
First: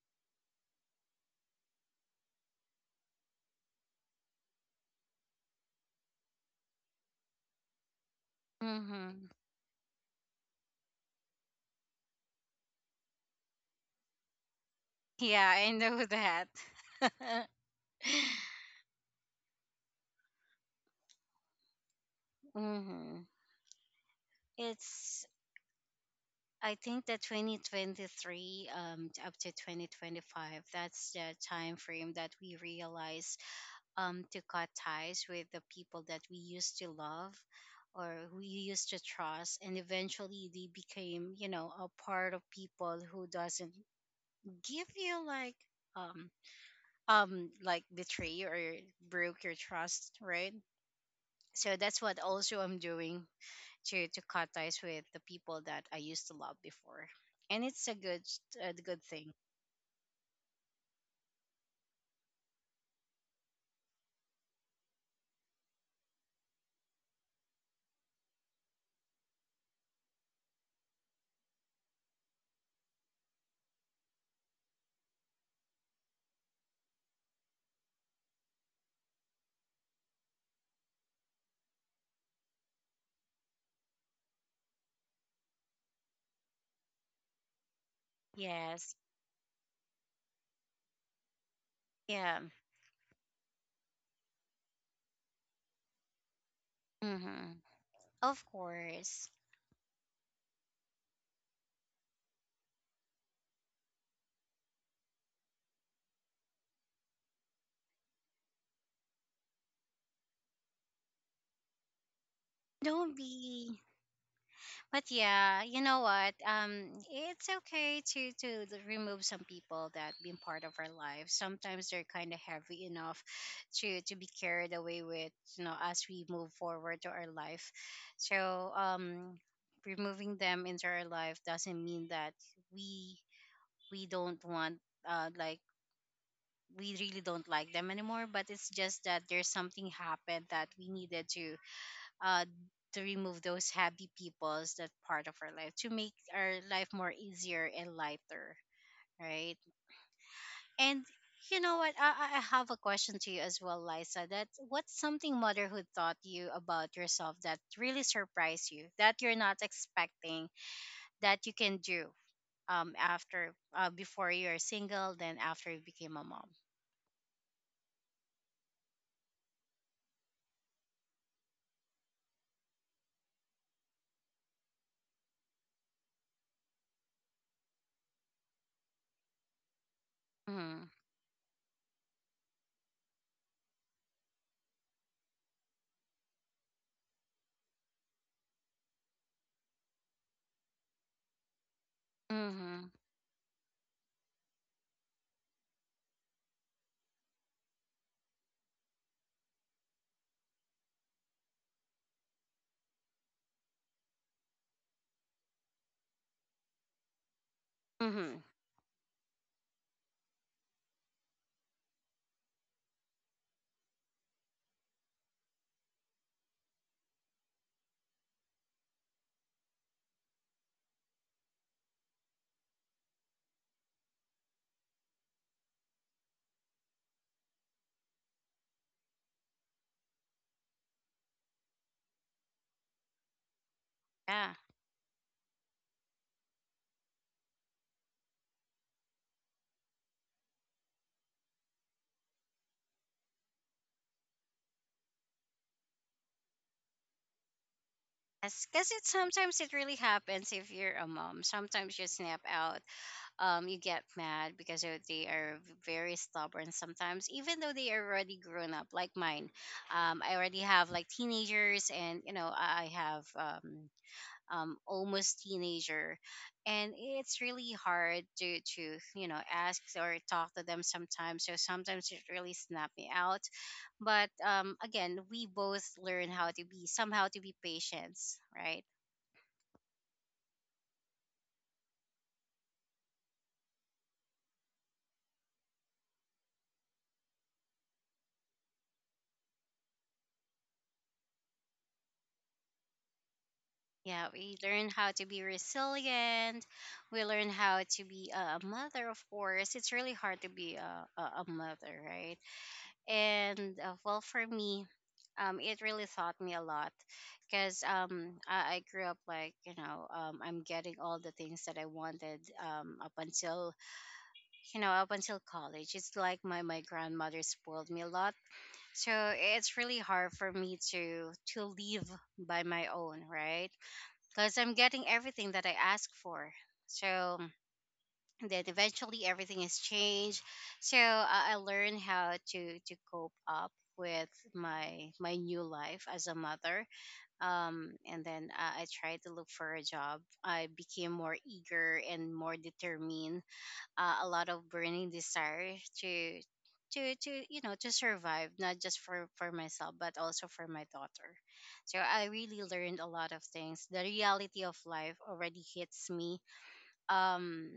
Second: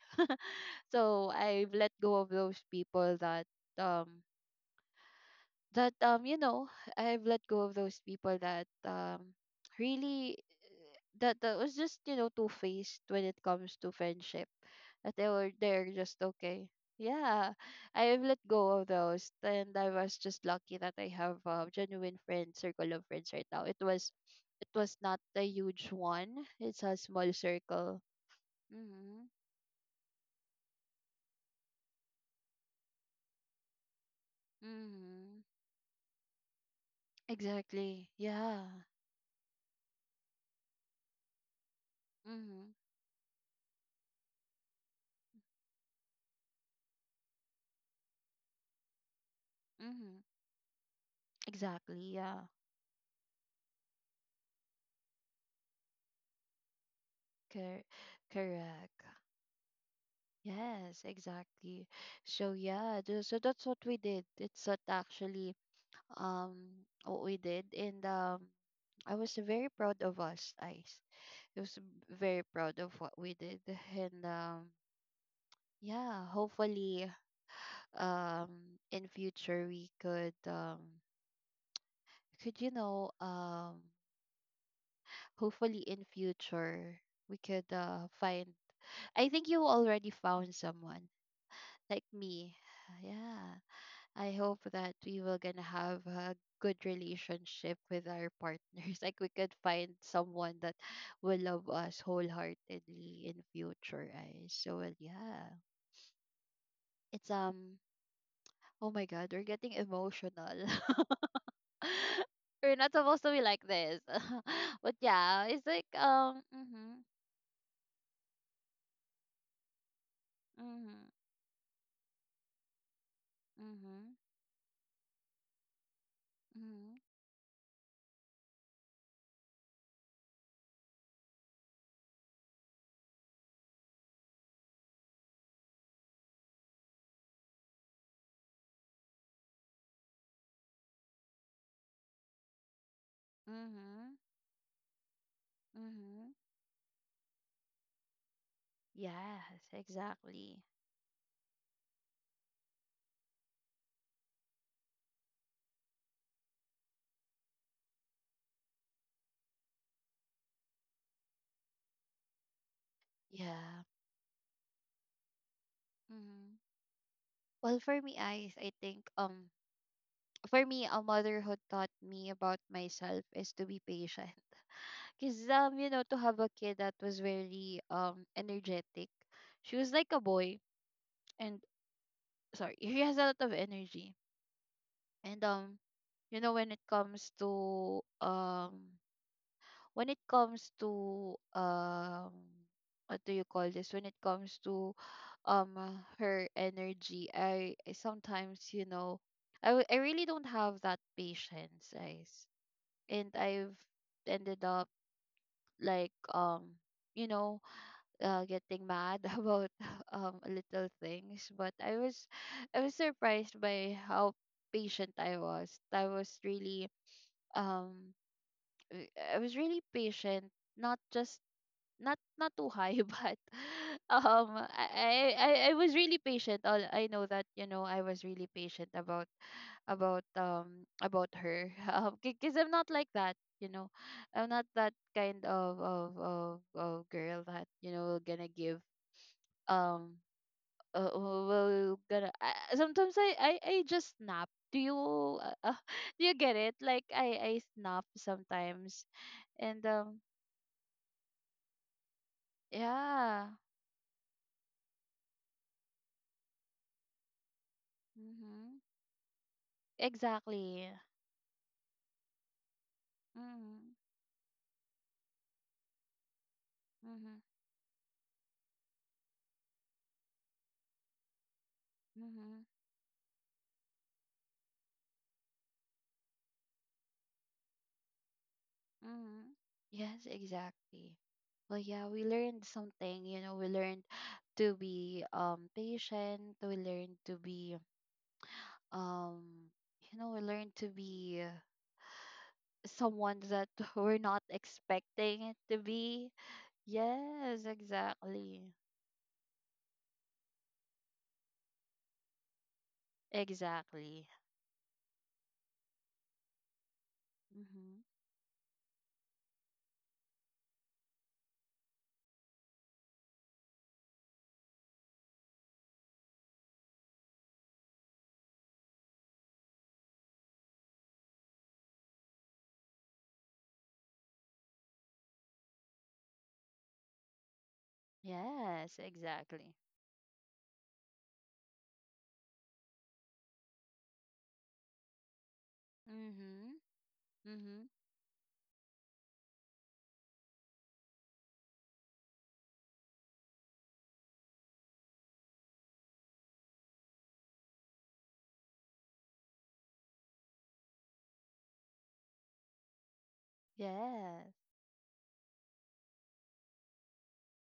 S2: So I've let go of those people that um you know, I've let go of those people that
S1: Mhm.
S2: really, that was just, you know, two faced when it comes to friendship, that they were,
S1: Yeah, I
S2: they're
S1: know
S2: just
S1: that.
S2: okay.
S1: *laughs*
S2: Yeah, I've let go of those, and I was just lucky that I have a genuine friend circle of
S1: Mhm.
S2: friends right now. It was, it was not
S1: It's
S2: a huge one.
S1: I
S2: It's a
S1: think that
S2: small circle.
S1: 2023,
S2: Mm-hmm.
S1: to up to 2025, that's the time frame that we realize, to cut ties
S2: Mm-hmm.
S1: with the people that we used to love
S2: Exactly,
S1: or who you
S2: yeah.
S1: used to trust. And eventually they became, you know, a part of
S2: Mm-hmm.
S1: people who doesn't give you um, like betray or broke your trust,
S2: Mm-hmm.
S1: right? So
S2: Exactly,
S1: that's what
S2: yeah.
S1: also I'm doing, to cut ties with the people that I used to love before, and
S2: Cor-
S1: it's a
S2: Correct.
S1: good thing.
S2: Yes, exactly. So yeah, so that's what we did. It's what actually, what we did. And I was very proud of us, Ice. I was very proud of what we did. And yeah, hopefully in future we could you know, hopefully in future we could find.
S1: Yes.
S2: I think you already found someone like
S1: Yeah.
S2: me. Yeah. I hope that we will gonna have a good
S1: Mm-hmm.
S2: relationship with our
S1: Of
S2: partners. *laughs* Like we
S1: course.
S2: could find someone that will love us wholeheartedly in future. I so well, yeah. It's oh my God, we're getting emotional. *laughs* We're not
S1: Don't
S2: supposed to be like
S1: be.
S2: this. *laughs* But
S1: But
S2: yeah,
S1: yeah,
S2: it's
S1: you
S2: like
S1: know what?
S2: mhm.
S1: It's okay to remove some people that been part of our lives. Sometimes they're kind of heavy enough to
S2: Mhm.
S1: be carried away with, you know, as we move
S2: Mhm. Mhm.
S1: forward to our life. So removing them into our life doesn't mean that we we don't want like we really don't like them anymore, but it's just that there's something happened that we needed uh to remove those happy
S2: Mhm.
S1: peoples that part of our life to make
S2: Mhm.
S1: our life more easier and lighter, right?
S2: Yes, exactly,
S1: And you know what, I, I have a question to you as well, Lisa, that what's something motherhood taught you about yourself that really surprised you that you're not expecting that you can do after
S2: yeah.
S1: before you're single, then after you became a mom.
S2: Mhm. Well, for me, I think for me, a motherhood taught me about myself is to be patient. Cause you know, to have a kid that was very energetic. She was like a boy.
S1: Mm-hmm.
S2: And sorry, *laughs* she has a lot of energy. And you know, when it comes to,
S1: Mm-hmm.
S2: what do you call this, when it comes to, um uh, her energy, I sometimes, you know, I really don't have that patience, guys. And I've ended up like, you know,
S1: Mm-hmm.
S2: getting mad *laughs* about little things. But I was, I was surprised by how patient I was. I was really um i I was really patient, not just, not too high, *laughs* but I was really patient. All I know that, you know, I was really patient about, about her. *laughs* Because I'm not like that, you know. I'm
S1: Yeah.
S2: not that kind of of girl that, you know, gonna give, um well gonna, sometimes I just snap. Do you uh, uh, *laughs* do you get it? Like I snap
S1: Because it
S2: sometimes.
S1: sometimes it
S2: And
S1: really happens if you're a mom. Sometimes you snap out.
S2: yeah.
S1: You get mad because they are very stubborn sometimes, even though they are already grown
S2: Mm-hmm.
S1: up, like mine. I already have
S2: Exactly.
S1: like teenagers, and you know I have
S2: Mhm.
S1: almost teenager, and it's
S2: Mhm.
S1: really hard to you know ask or talk to them sometimes, so sometimes it really
S2: Mhm.
S1: snap me out. But again, we both learn how to be somehow to be patient, right?
S2: Mhm. Yes, exactly. Well, yeah, we learned something. You know, we learned to be patient. We learned to be um you know, we learned to be someone that *laughs* we're
S1: Yeah,
S2: not
S1: we learn how to
S2: expecting
S1: be
S2: it to be.
S1: resilient. We learn
S2: Yes,
S1: how to be
S2: exactly.
S1: a mother. Of course it's really hard to be a mother, right? And well,
S2: Exactly.
S1: for me, it really taught me a lot because
S2: Mhm.
S1: I grew up like you know I'm getting all the things that I wanted up until up until college. It's like my grandmother spoiled me a lot, so it's really hard for me to live by my own, right? Because I'm getting everything that I ask for. So then
S2: Yes,
S1: eventually everything
S2: exactly.
S1: has changed, so I learned how to cope up with my new life as a
S2: Mhm.
S1: mother,
S2: Mhm.
S1: and then I tried to look for a job. I became more eager and more determined, a lot of burning desire to you know to survive, not just for myself but also for my daughter. So I really learned a lot of things. The
S2: Yes.
S1: reality of life already hits me, um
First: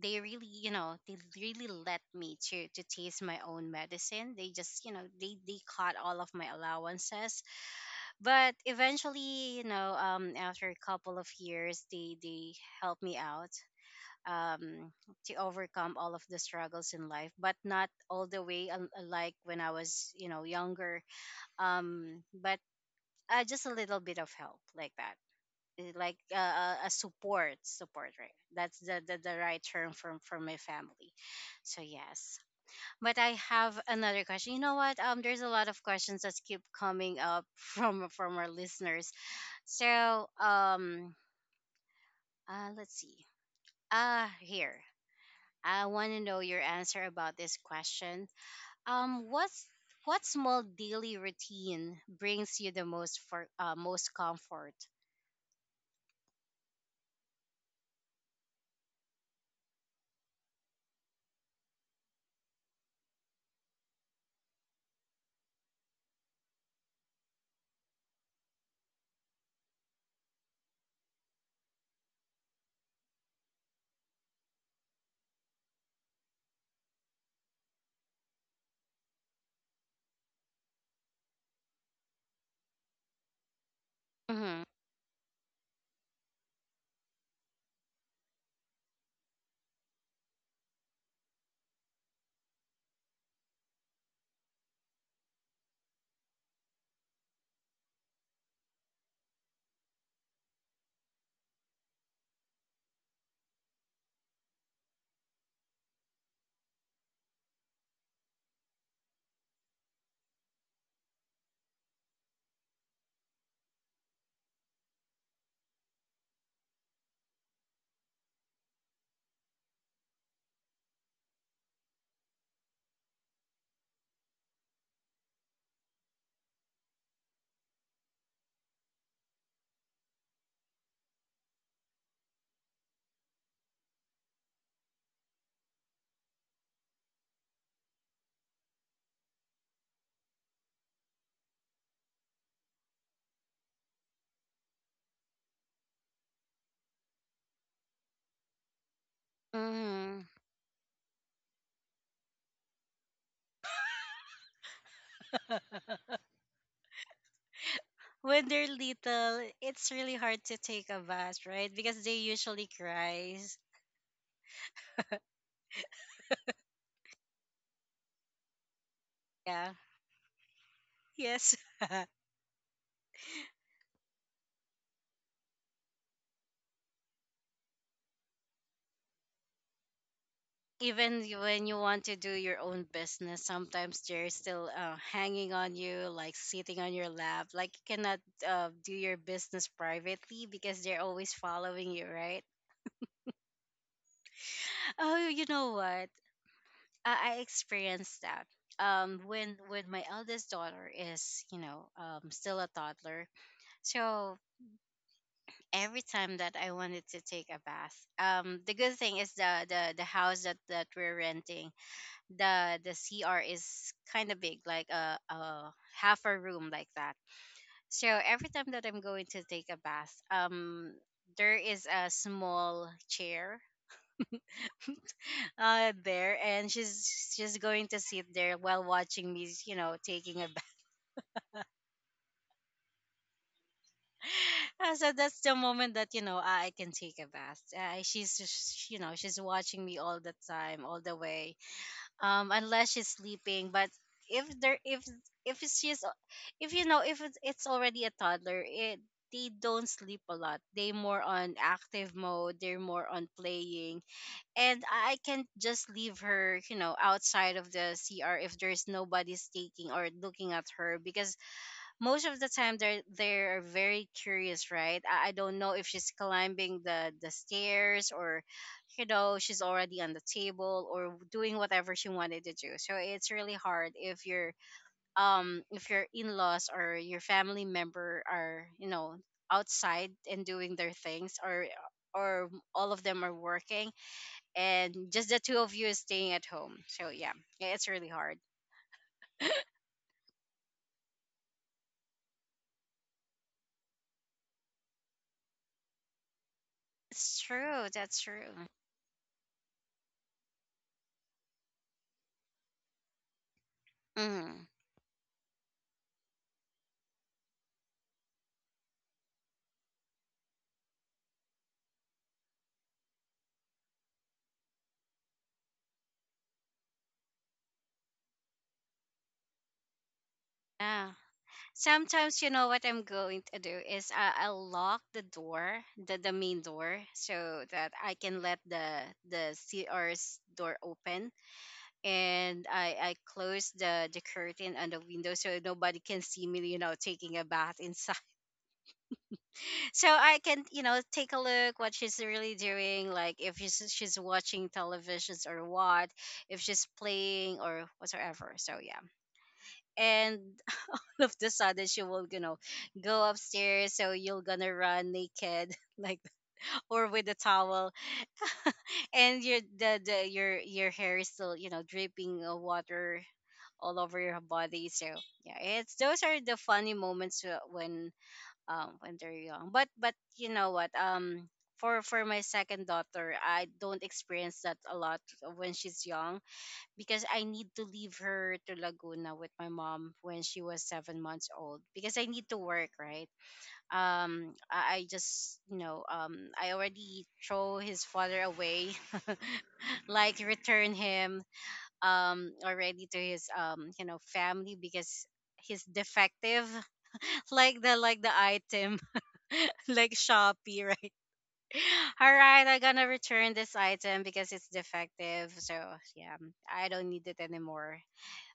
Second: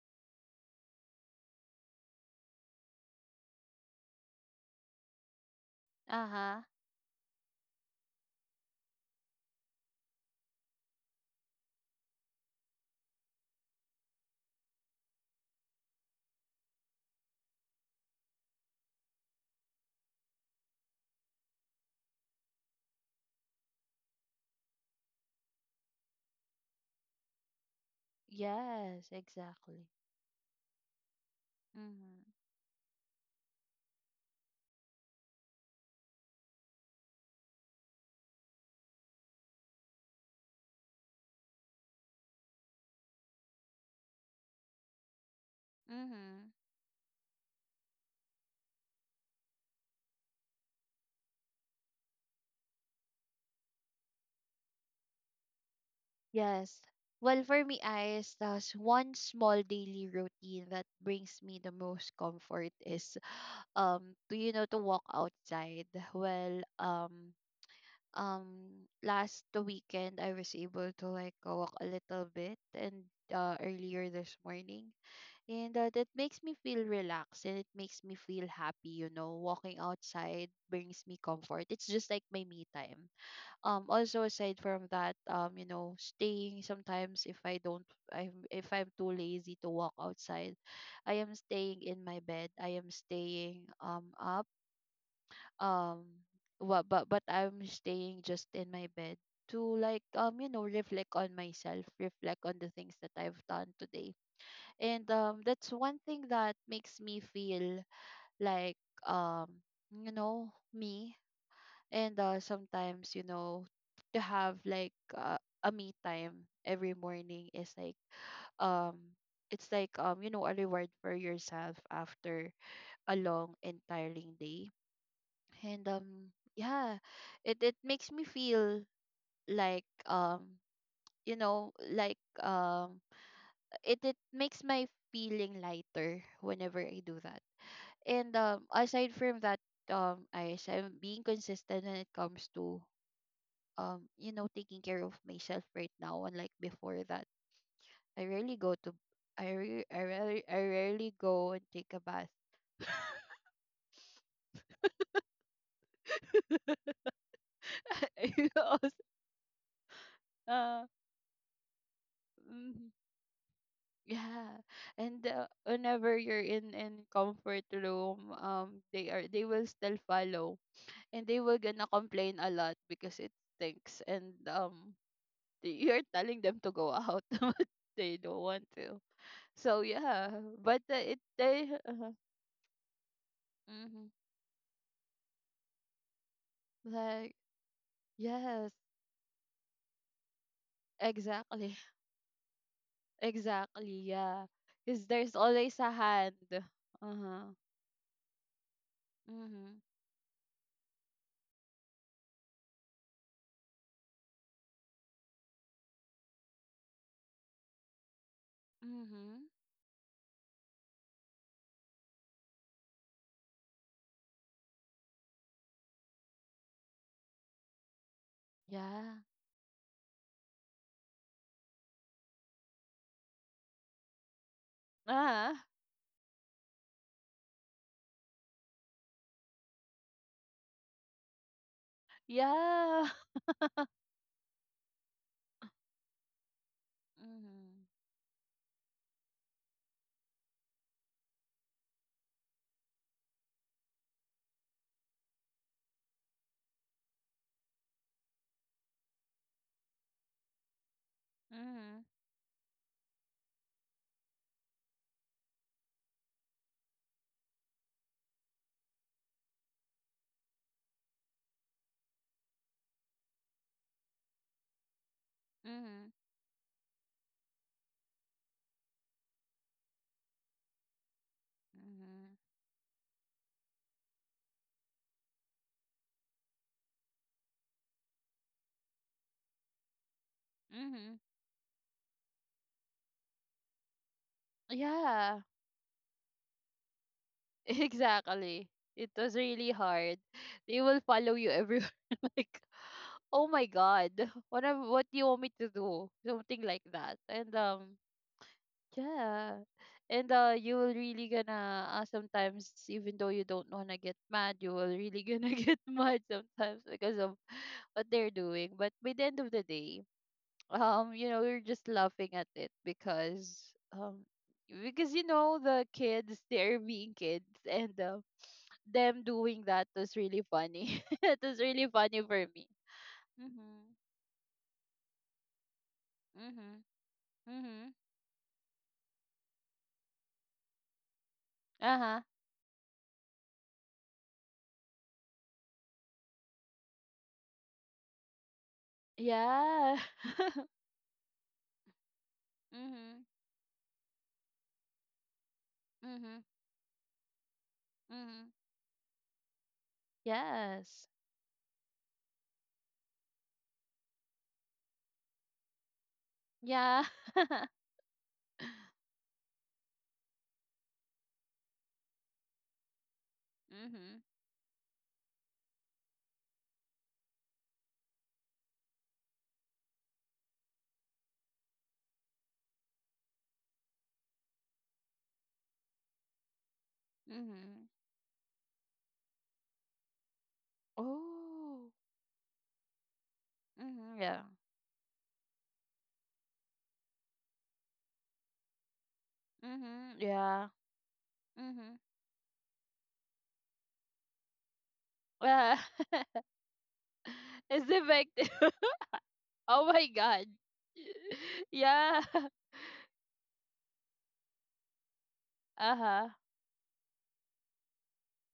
S1: they really you know they really let me to taste my own medicine. They just you know they cut all of my
S2: Uh-huh.
S1: allowances, but eventually you know after a couple of years, they helped me out um to overcome all of the struggles in life, but not all the way like when I was you know younger, but just a little bit of help like that. It's like a support, right? That's
S2: Yes,
S1: the right
S2: exactly.
S1: term from my family. So
S2: Mm-hmm.
S1: yes. But I have another question. You know what, there's a lot of questions that keep coming up *laughs* from our listeners. So let's see, here. I want to know
S2: Mm-hmm.
S1: your answer about this question. um what's what small daily routine brings you the most for most comfort?
S2: Yes. Well, for me, Ice, there's one small daily routine that brings me the most comfort, is to, you know, to walk outside. Well, last weekend I was able to like walk a little bit, and earlier this morning. And that makes me feel relaxed, and it makes me feel happy. You know, walking outside brings me comfort. It's just like my me time. Also, aside
S1: Mm-hmm.
S2: from that, you know, staying, sometimes if I don't, I if I'm too lazy to walk outside, I am staying in my bed. I am staying up um what, but I'm staying just in my bed to like, you know, reflect on myself, reflect on the things that I've done today. And that's one thing that makes me feel like, um you know, me. And sometimes, you know, to have like a me time every morning is like, um it's like, you know, a reward for yourself after a long and tiring day. And yeah, it makes me feel like, you know, like it, it makes my feeling lighter whenever I do that. And aside from that, I'm being consistent when it comes to, you know, taking care of myself right now, unlike before, that I rarely go to,
S1: Mm-hmm.
S2: I rarely go and take a bath. *laughs*
S1: *laughs* When they're
S2: Because,
S1: little, it's really hard to
S2: uh,
S1: take a bath, right? Because they usually
S2: mm,
S1: cries.
S2: yeah. And whenever you're in comfort room, they are, they will
S1: Yeah.
S2: still follow, and they
S1: Yes.
S2: will gonna
S1: *laughs*
S2: complain a lot because it stinks. And *laughs* you're telling them to go out, *laughs* but they don't want to. So yeah, but
S1: Even
S2: it
S1: when
S2: they.
S1: you want
S2: *laughs*
S1: to do your own business, sometimes
S2: Mm-hmm.
S1: they're still hanging on you, like sitting on your
S2: Like,
S1: lap. Like you cannot
S2: yes,
S1: do your business privately because they're always
S2: exactly. *laughs*
S1: following you, right?
S2: Exactly, yeah. Because
S1: Oh,
S2: there's
S1: you know
S2: always a
S1: what?
S2: hand.
S1: I
S2: Uh-huh.
S1: experienced that. When
S2: Mm-hmm.
S1: my eldest daughter is, you know, still a toddler, so every time that I wanted to take a bath. The good thing is
S2: Mm-hmm.
S1: the house that we're renting, the CR is kind of big, like a half a room like that. So every time that I'm
S2: Yeah.
S1: going to take a bath, there is a small chair
S2: Ah,
S1: there, and she's going to sit there while watching me, you know, taking a *laughs* bath.
S2: yeah. *laughs*
S1: So that's the moment that you know I can take a bath.
S2: Mm-hmm.
S1: She's just, you know, she's watching me all the time, all the way. Unless she's sleeping, but if there if she's if you know, if it's already a toddler, it they don't sleep a lot. They more on
S2: Mm-hmm.
S1: active mode. They're more on playing, and I can just leave her, you know, outside of the CR if there's nobody's taking or looking at her, because most of the time they're very curious, right? I don't know if
S2: Mm-hmm.
S1: she's climbing the stairs, or you know she's already on the table, or doing whatever she
S2: Mm-hmm.
S1: wanted to do. So it's really hard if your in-laws or your family member are you know outside and doing their
S2: Mm-hmm.
S1: things, or all of them are working, and just
S2: Yeah,
S1: the two of you is staying at home. So yeah,
S2: *laughs*
S1: yeah, it's really hard.
S2: exactly. It was really hard. They will follow you everywhere. *laughs* Like, oh my God, what, what do you want me to do? Something like that.
S1: It's
S2: And,
S1: true. That's true.
S2: yeah. And you will really gonna, sometimes even though you don't wanna get mad,
S1: Hmm.
S2: you will really gonna *laughs* get mad sometimes because of what they're doing. But by the end of the day, you know, you're just laughing at it, because you know, the kids, *laughs* they're being kids. And them doing that was really funny.
S1: Yeah,
S2: *laughs* It was really funny
S1: sometimes
S2: for
S1: you
S2: me.
S1: know what I'm going to do
S2: Mhm.
S1: is I'll lock the door, the main
S2: Mhm.
S1: door, so that
S2: Mhm.
S1: I can let the CR's door open,
S2: Uh-huh.
S1: and I close the curtain on the window, so nobody can see me, you know, taking a bath inside. *laughs*
S2: Yeah.
S1: So I can
S2: *laughs*
S1: you know take a look what she's really doing,
S2: Mhm.
S1: like if she's watching televisions, or what,
S2: Mhm.
S1: if she's playing or
S2: Mhm.
S1: whatsoever. So yeah, and
S2: Yes.
S1: *laughs* all of the sudden she will you know go upstairs, so you're gonna run naked *laughs* like
S2: Yeah.
S1: or with a
S2: *laughs*
S1: towel, and your the your hair is still you know dripping water all over
S2: Mhm.
S1: your body. So yeah, it's those are the funny moments when they're young. But you know what, for my second daughter, I don't experience that a lot when she's young, because I need to
S2: Mhm.
S1: leave her to Laguna with my mom when she was 7 months old
S2: Oh.
S1: because I need to work, right?
S2: Mhm. Yeah.
S1: I just, you know, I already throw his father away, *laughs*
S2: Mhm.
S1: like
S2: Yeah.
S1: return him,
S2: Mhm.
S1: already to his, you know, family because
S2: Yeah.
S1: he's
S2: *laughs*
S1: defective, *laughs*
S2: It's
S1: like the
S2: effective.
S1: item,
S2: *laughs*
S1: *laughs*
S2: Oh my
S1: like
S2: God.
S1: Shopee, right?
S2: *laughs*
S1: *laughs*
S2: Yeah.
S1: All right, I'm gonna return this item because it's defective. So
S2: Uh huh.
S1: yeah, I don't need it anymore.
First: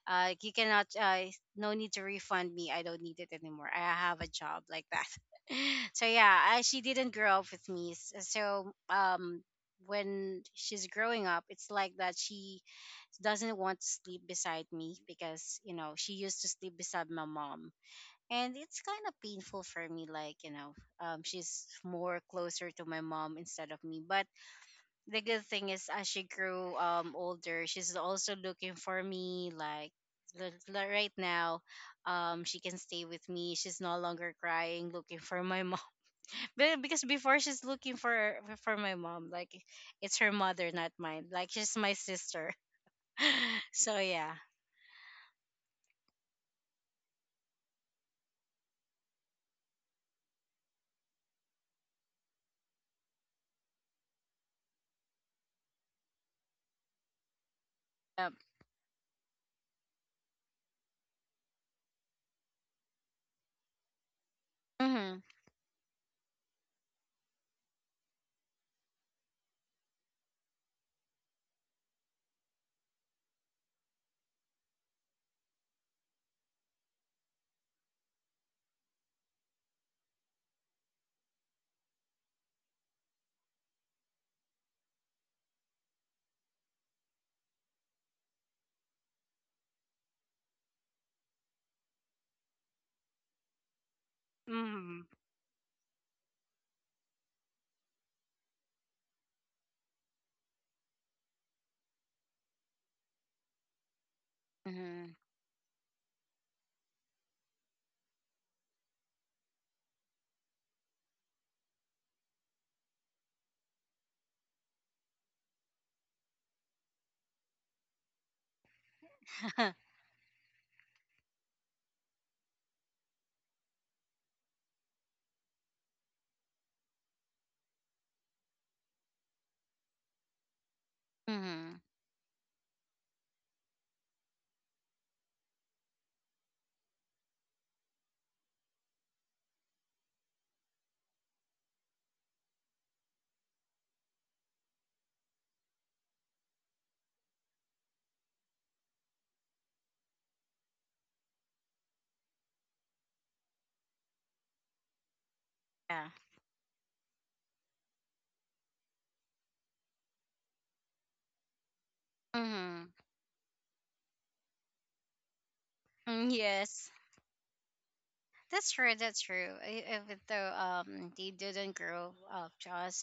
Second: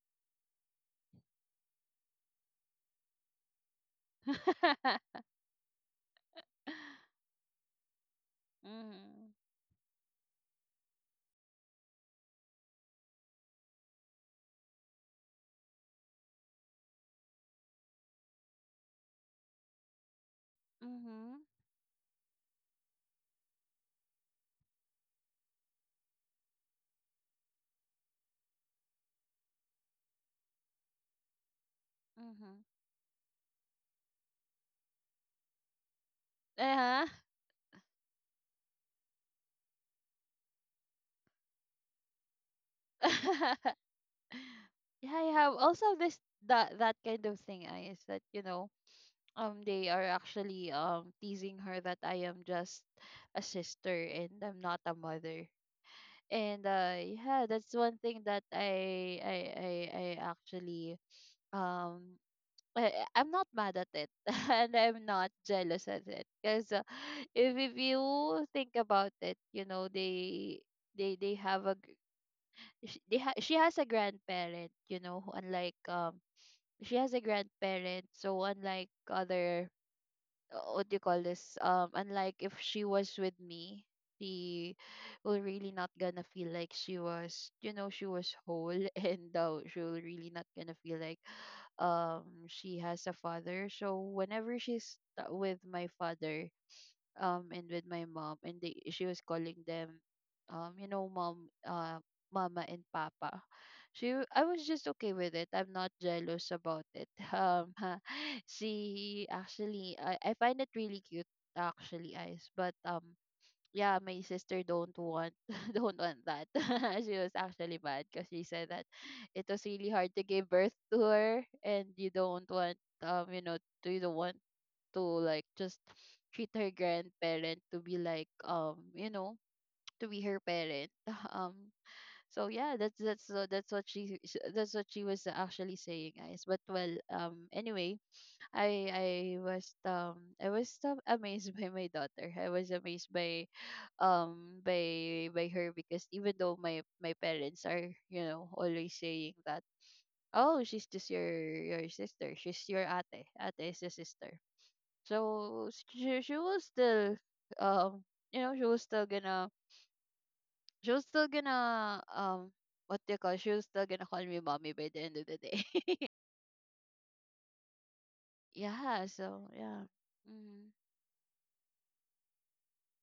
S1: You cannot, no need to refund me. I don't need it anymore. I have a job like that.
S2: *laughs*
S1: *laughs* So yeah, I, she didn't grow up with me. S- So
S2: Mhm.
S1: um, when she's growing up, it's like that she doesn't want to sleep beside me because you know she used to sleep beside my mom. And it's kind of painful for me, like
S2: Mhm.
S1: she's more closer to my mom instead of me. But the good thing is as she grew older she's also looking for me like right now she
S2: Mhm.
S1: can stay with me, she's no longer crying looking for my mom. *laughs*
S2: Uh
S1: Because
S2: huh.
S1: before she's looking for my mom, like it's her mother not mine, like she's my sister. *laughs*
S2: *laughs*
S1: So yeah.
S2: Yeah. I have also this, that, that kind of thing. I Is that, you know, they are actually teasing her that I am just a sister and I'm not a mother. And yeah, that's one thing
S1: Yep.
S2: that I actually um I'm not mad at it *laughs* and I'm
S1: Mhm.
S2: not jealous at it because if you think about it, you know they have a gr- sh- they ha- she has a grandparent, you know, who unlike she has a grandparent, so unlike other what do you call this unlike if she was with me she will really not gonna feel like she was she was whole *laughs* and she'll really not gonna feel like she has a father, so whenever
S1: Mhm.
S2: with my father and with my mom, and they she was calling them you know mom, mama and papa. She I was just
S1: Mhm.
S2: okay with it. I'm not jealous about it. *laughs* She actually, I find it really cute actually eyes, but yeah, my sister don't want *laughs* don't want that. *laughs* She was actually mad because she said that it was really
S1: *laughs*
S2: hard to give birth to her, and you don't want you know do you don't want to like just treat her grandparent to be like you know to be her parent. *laughs* um
S1: Mhm.
S2: so yeah, that's what that's what she was actually saying, guys. But well, anyway, I was I was amazed *laughs* by my daughter. I was amazed by her because even though my parents are, you know, always saying that oh, she's just your sister, she's your ate, ate is a sister.
S1: Yeah.
S2: She was still um you know she was still gonna,
S1: Mhm.
S2: what do you call, she was still gonna call me mommy by the end of the day.
S1: Mm, yes,
S2: *laughs*
S1: that's true.
S2: Yeah.
S1: That's
S2: So
S1: true. E-
S2: yeah.
S1: Even though
S2: Mhm.
S1: they didn't grow up, Josh,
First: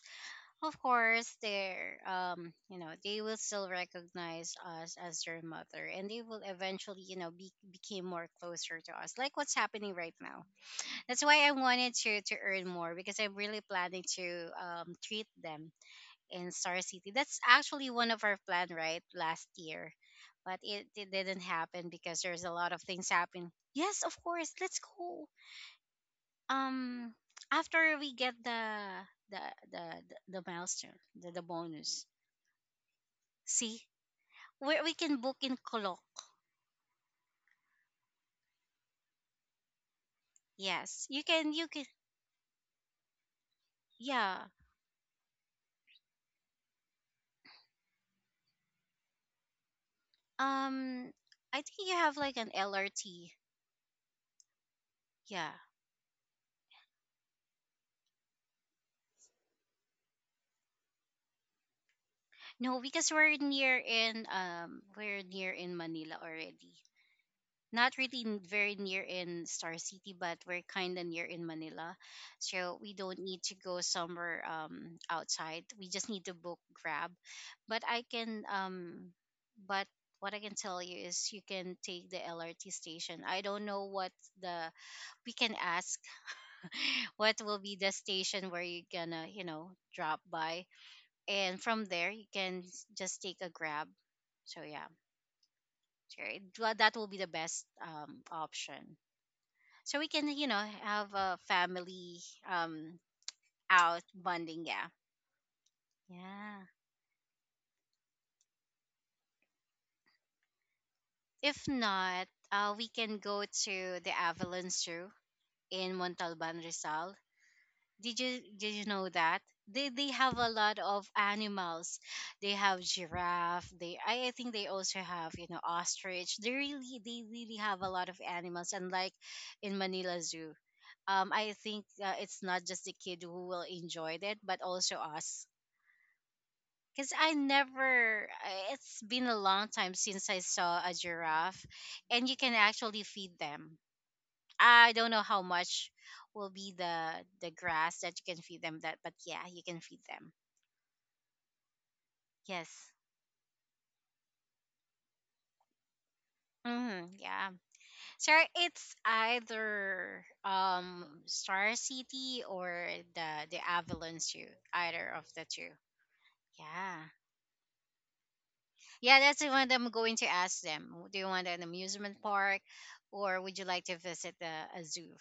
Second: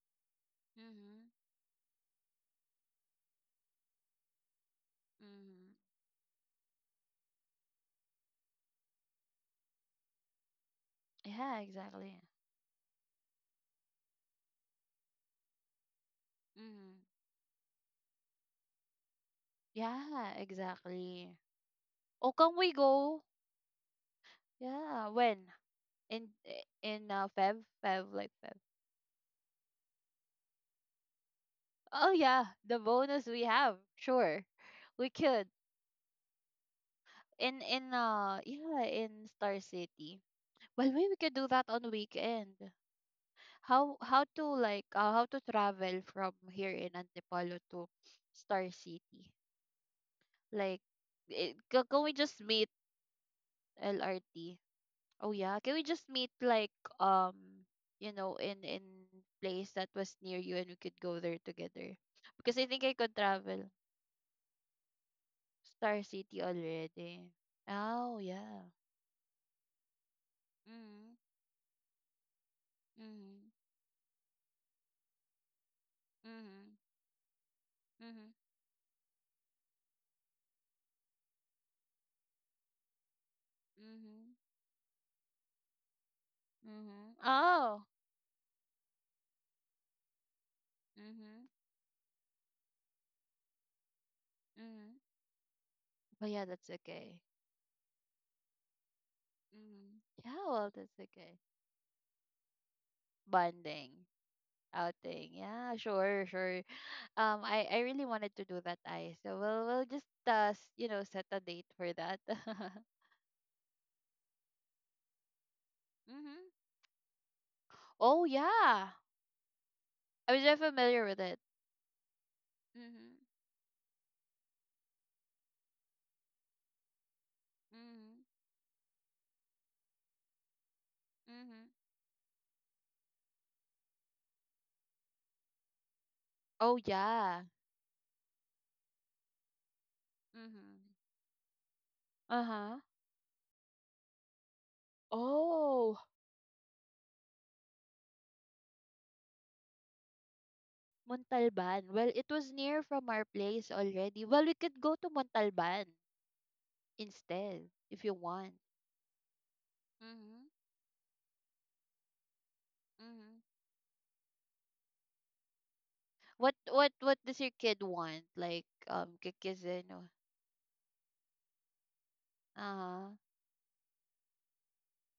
S1: of course,
S2: Mhm.
S1: they're, you know, they will still recognize us as their
S2: Mhm.
S1: mother, and they will eventually, you know, be became more closer to us, like what's happening right now. That's why I
S2: Yeah,
S1: wanted
S2: exactly.
S1: to earn more because I'm really planning to treat them in Star
S2: Mhm.
S1: City. That's actually one of our plan, right, last year,
S2: Yeah,
S1: but it
S2: exactly.
S1: didn't happen because
S2: Oh,
S1: there's a
S2: can
S1: lot
S2: we
S1: of things
S2: go?
S1: happening. Yes, of course, let's
S2: Yeah.
S1: go.
S2: When in in
S1: Um,
S2: uh, Feb
S1: after
S2: Feb
S1: we
S2: like
S1: get
S2: Feb.
S1: the the the milestone, the bonus.
S2: Oh yeah, the bonus we have.
S1: See,
S2: Sure,
S1: where we
S2: we
S1: can book
S2: could.
S1: in Kolok.
S2: In yeah, in Star City. Well,
S1: Yes,
S2: maybe we
S1: you
S2: could do
S1: can. You
S2: that
S1: can.
S2: on weekend. How to
S1: Yeah.
S2: like how to travel from here in Antipolo to Star City? Like
S1: Um, I think you
S2: can we
S1: have like
S2: just
S1: an
S2: meet
S1: LRT.
S2: LRT? Oh
S1: Yeah.
S2: yeah, can we just meet like um you know in place that was near you, and we could go there together? Because I
S1: No,
S2: think I
S1: because
S2: could travel
S1: we're near in
S2: Star
S1: Manila
S2: City
S1: already.
S2: already.
S1: Not
S2: Oh
S1: really n-
S2: yeah.
S1: very near in Star City, but we're kind of
S2: Mm-hmm.
S1: near in Manila. So we don't need
S2: Mm-hmm.
S1: to go somewhere, outside. We just need to book
S2: Mm-hmm.
S1: Grab. But I
S2: Mm-hmm.
S1: can, but what I can tell you is you can take the LRT station. I don't know what
S2: Mhm.
S1: the, we can ask *laughs*
S2: Mhm.
S1: what will be
S2: Oh.
S1: the station where you're gonna, you know, drop by.
S2: Mhm.
S1: And from there, you can just take a Grab. So yeah,
S2: Mhm.
S1: sure
S2: But yeah,
S1: it-
S2: that's
S1: well, that will be
S2: okay.
S1: the best option. So
S2: Mhm.
S1: we can,
S2: Yeah,
S1: you know,
S2: well, that's
S1: have a
S2: okay.
S1: family um
S2: Bonding,
S1: out bonding, yeah.
S2: outing. Yeah, sure, sure.
S1: Yeah,
S2: I really wanted to do that, I. So we'll just you know, set a date
S1: if
S2: for that.
S1: not, uh,
S2: *laughs*
S1: we can go to the Avalon Zoo in
S2: Mhm.
S1: Montalban, Rizal. did
S2: Oh
S1: you did you
S2: yeah,
S1: know that they
S2: I
S1: have
S2: was
S1: a
S2: very
S1: lot
S2: familiar
S1: of
S2: with it.
S1: animals? They have
S2: Mhm.
S1: giraffe, they, I think they also have, you know, ostrich. They really, they really have a lot of
S2: Mhm.
S1: animals, and like in Manila Zoo, I
S2: Mhm.
S1: think, it's not just the kid who will enjoy it, but also us.
S2: Oh
S1: Because I
S2: yeah.
S1: never, it's been a long time since I saw
S2: Mhm.
S1: a giraffe, and you
S2: Uh
S1: can
S2: huh.
S1: actually feed them. I don't know how much
S2: Oh.
S1: will be the grass that you can feed them that, but yeah, you can feed them.
S2: Montalban. Well, it was near
S1: Yes.
S2: from our place already. Well, we could go to Montalban
S1: Hmm, yeah.
S2: instead if you
S1: So
S2: want.
S1: it's either
S2: Mhm.
S1: Star City or
S2: Mhm.
S1: the Avalon Zoo, either of the two.
S2: What what
S1: Yeah.
S2: what does your kid want? Like
S1: Yeah, that's the one that I'm
S2: Kikizin or
S1: going to ask them. Do you want an amusement park?
S2: uh-huh.
S1: Or would you like to visit a zoo?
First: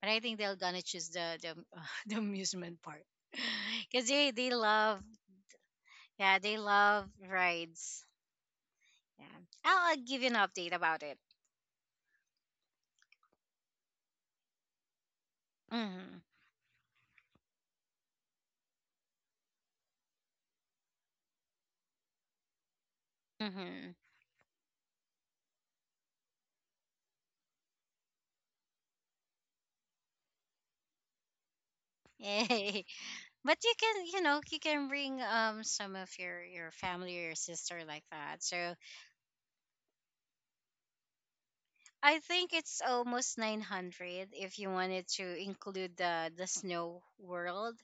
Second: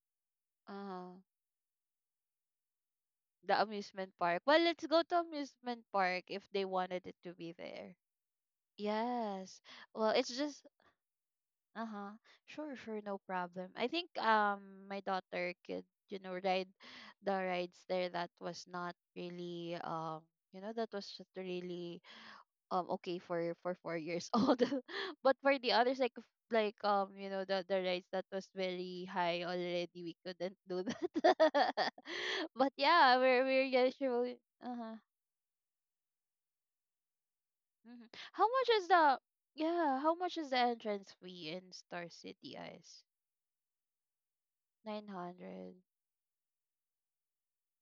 S1: But I think they're gonna choose
S2: Uh-huh.
S1: *laughs* the amusement park,
S2: The
S1: *laughs* because
S2: amusement park.
S1: they
S2: Well, let's
S1: love
S2: go to amusement park
S1: yeah,
S2: if
S1: they
S2: they wanted
S1: love
S2: it to be there.
S1: rides. Yeah,
S2: Yes.
S1: I'll
S2: Well,
S1: give you an
S2: it's just
S1: update about it.
S2: uh-huh. Sure, sure, no problem. I think my daughter could,
S1: Mm-hmm.
S2: you know, ride the rides there that was not really you know that was just really okay for
S1: Mm-hmm.
S2: 4 years old. *laughs* But for the others like like you know the rides that was very high already, we couldn't do that. *laughs*
S1: Yay!
S2: But
S1: *laughs*
S2: yeah,
S1: But
S2: we're
S1: you can, you know,
S2: usually
S1: you can
S2: uh-huh.
S1: bring some of your family or your sister like
S2: Hmm.
S1: that.
S2: How much
S1: So
S2: is the yeah, how much is the entrance fee in Star
S1: I think
S2: City,
S1: it's
S2: Ice?
S1: almost 900 if you wanted to
S2: 900.
S1: include the snow world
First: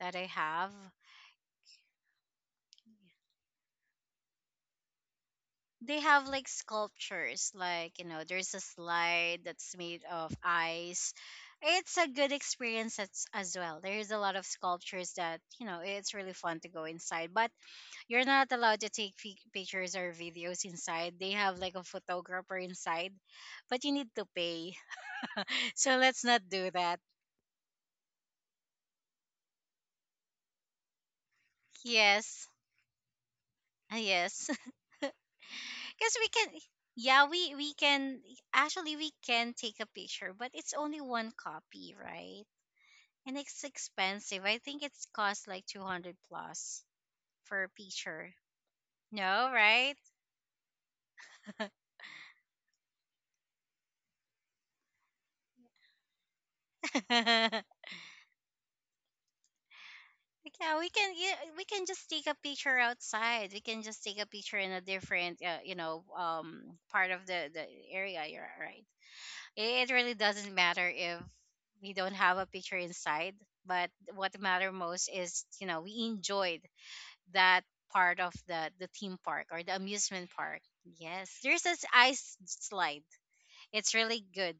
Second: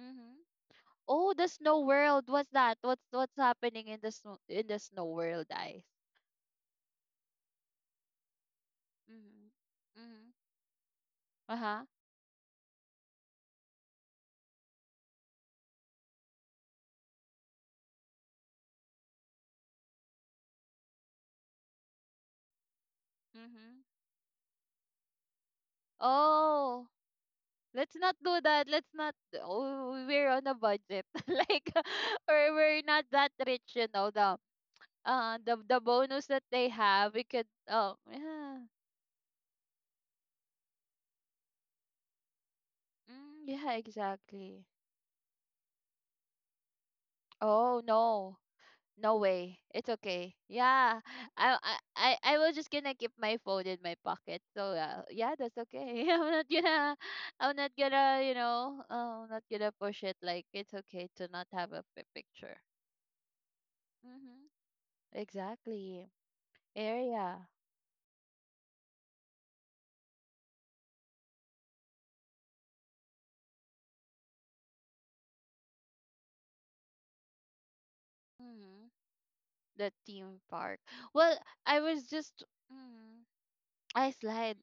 S1: that I have.
S2: Oh, the snow world. What's that? What's happening in the snow world, guys?
S1: They have like sculptures, like, you know, there's a slide that's made
S2: Mm-hmm.
S1: of
S2: Mm-hmm.
S1: ice.
S2: Uh-huh.
S1: It's a good experience as well. There's a lot of sculptures that, you know, it's really fun to go inside, but you're not allowed to take fi- pictures or videos inside. They have like a photographer inside,
S2: Mm-hmm.
S1: but you need to pay. *laughs* So let's not
S2: Oh,
S1: do that.
S2: let's not do that. Let's not. Oh, we're on a budget. *laughs* Like, *laughs* or
S1: Yes.
S2: we're not that rich, you know.
S1: Ah,
S2: The
S1: yes. *laughs*
S2: uh the bonus that
S1: Because we
S2: they
S1: can,
S2: have, we could.
S1: yeah,
S2: Oh,
S1: we can
S2: yeah.
S1: actually we can take a picture, but it's only one copy, right?
S2: Mm,
S1: And
S2: yeah,
S1: it's expensive.
S2: exactly.
S1: I think it's cost like 200 plus for a
S2: Oh no.
S1: picture.
S2: No
S1: No,
S2: way. It's
S1: right?
S2: okay. Yeah. I I
S1: *laughs*
S2: I I will just gonna keep my phone in my pocket. So yeah, that's okay. *laughs* I'm
S1: Yeah,
S2: not gonna, you know, I'm not gonna push it. Like
S1: we
S2: it's okay
S1: can,
S2: to
S1: yeah,
S2: not
S1: we
S2: have a
S1: can just take a
S2: picture.
S1: picture outside. We can just take a
S2: Mhm.
S1: picture in a different, you know,
S2: Exactly.
S1: part of
S2: Area.
S1: the area. You're right. It really doesn't matter if we don't have a picture inside, but what matter most is, you know, we enjoyed that part of
S2: Mhm.
S1: the theme park or the
S2: The
S1: amusement
S2: theme
S1: park.
S2: park.
S1: Yes,
S2: Well,
S1: there's
S2: I
S1: this
S2: was
S1: ice
S2: just
S1: slide.
S2: mhm.
S1: It's
S2: Ice
S1: really
S2: slide.
S1: good.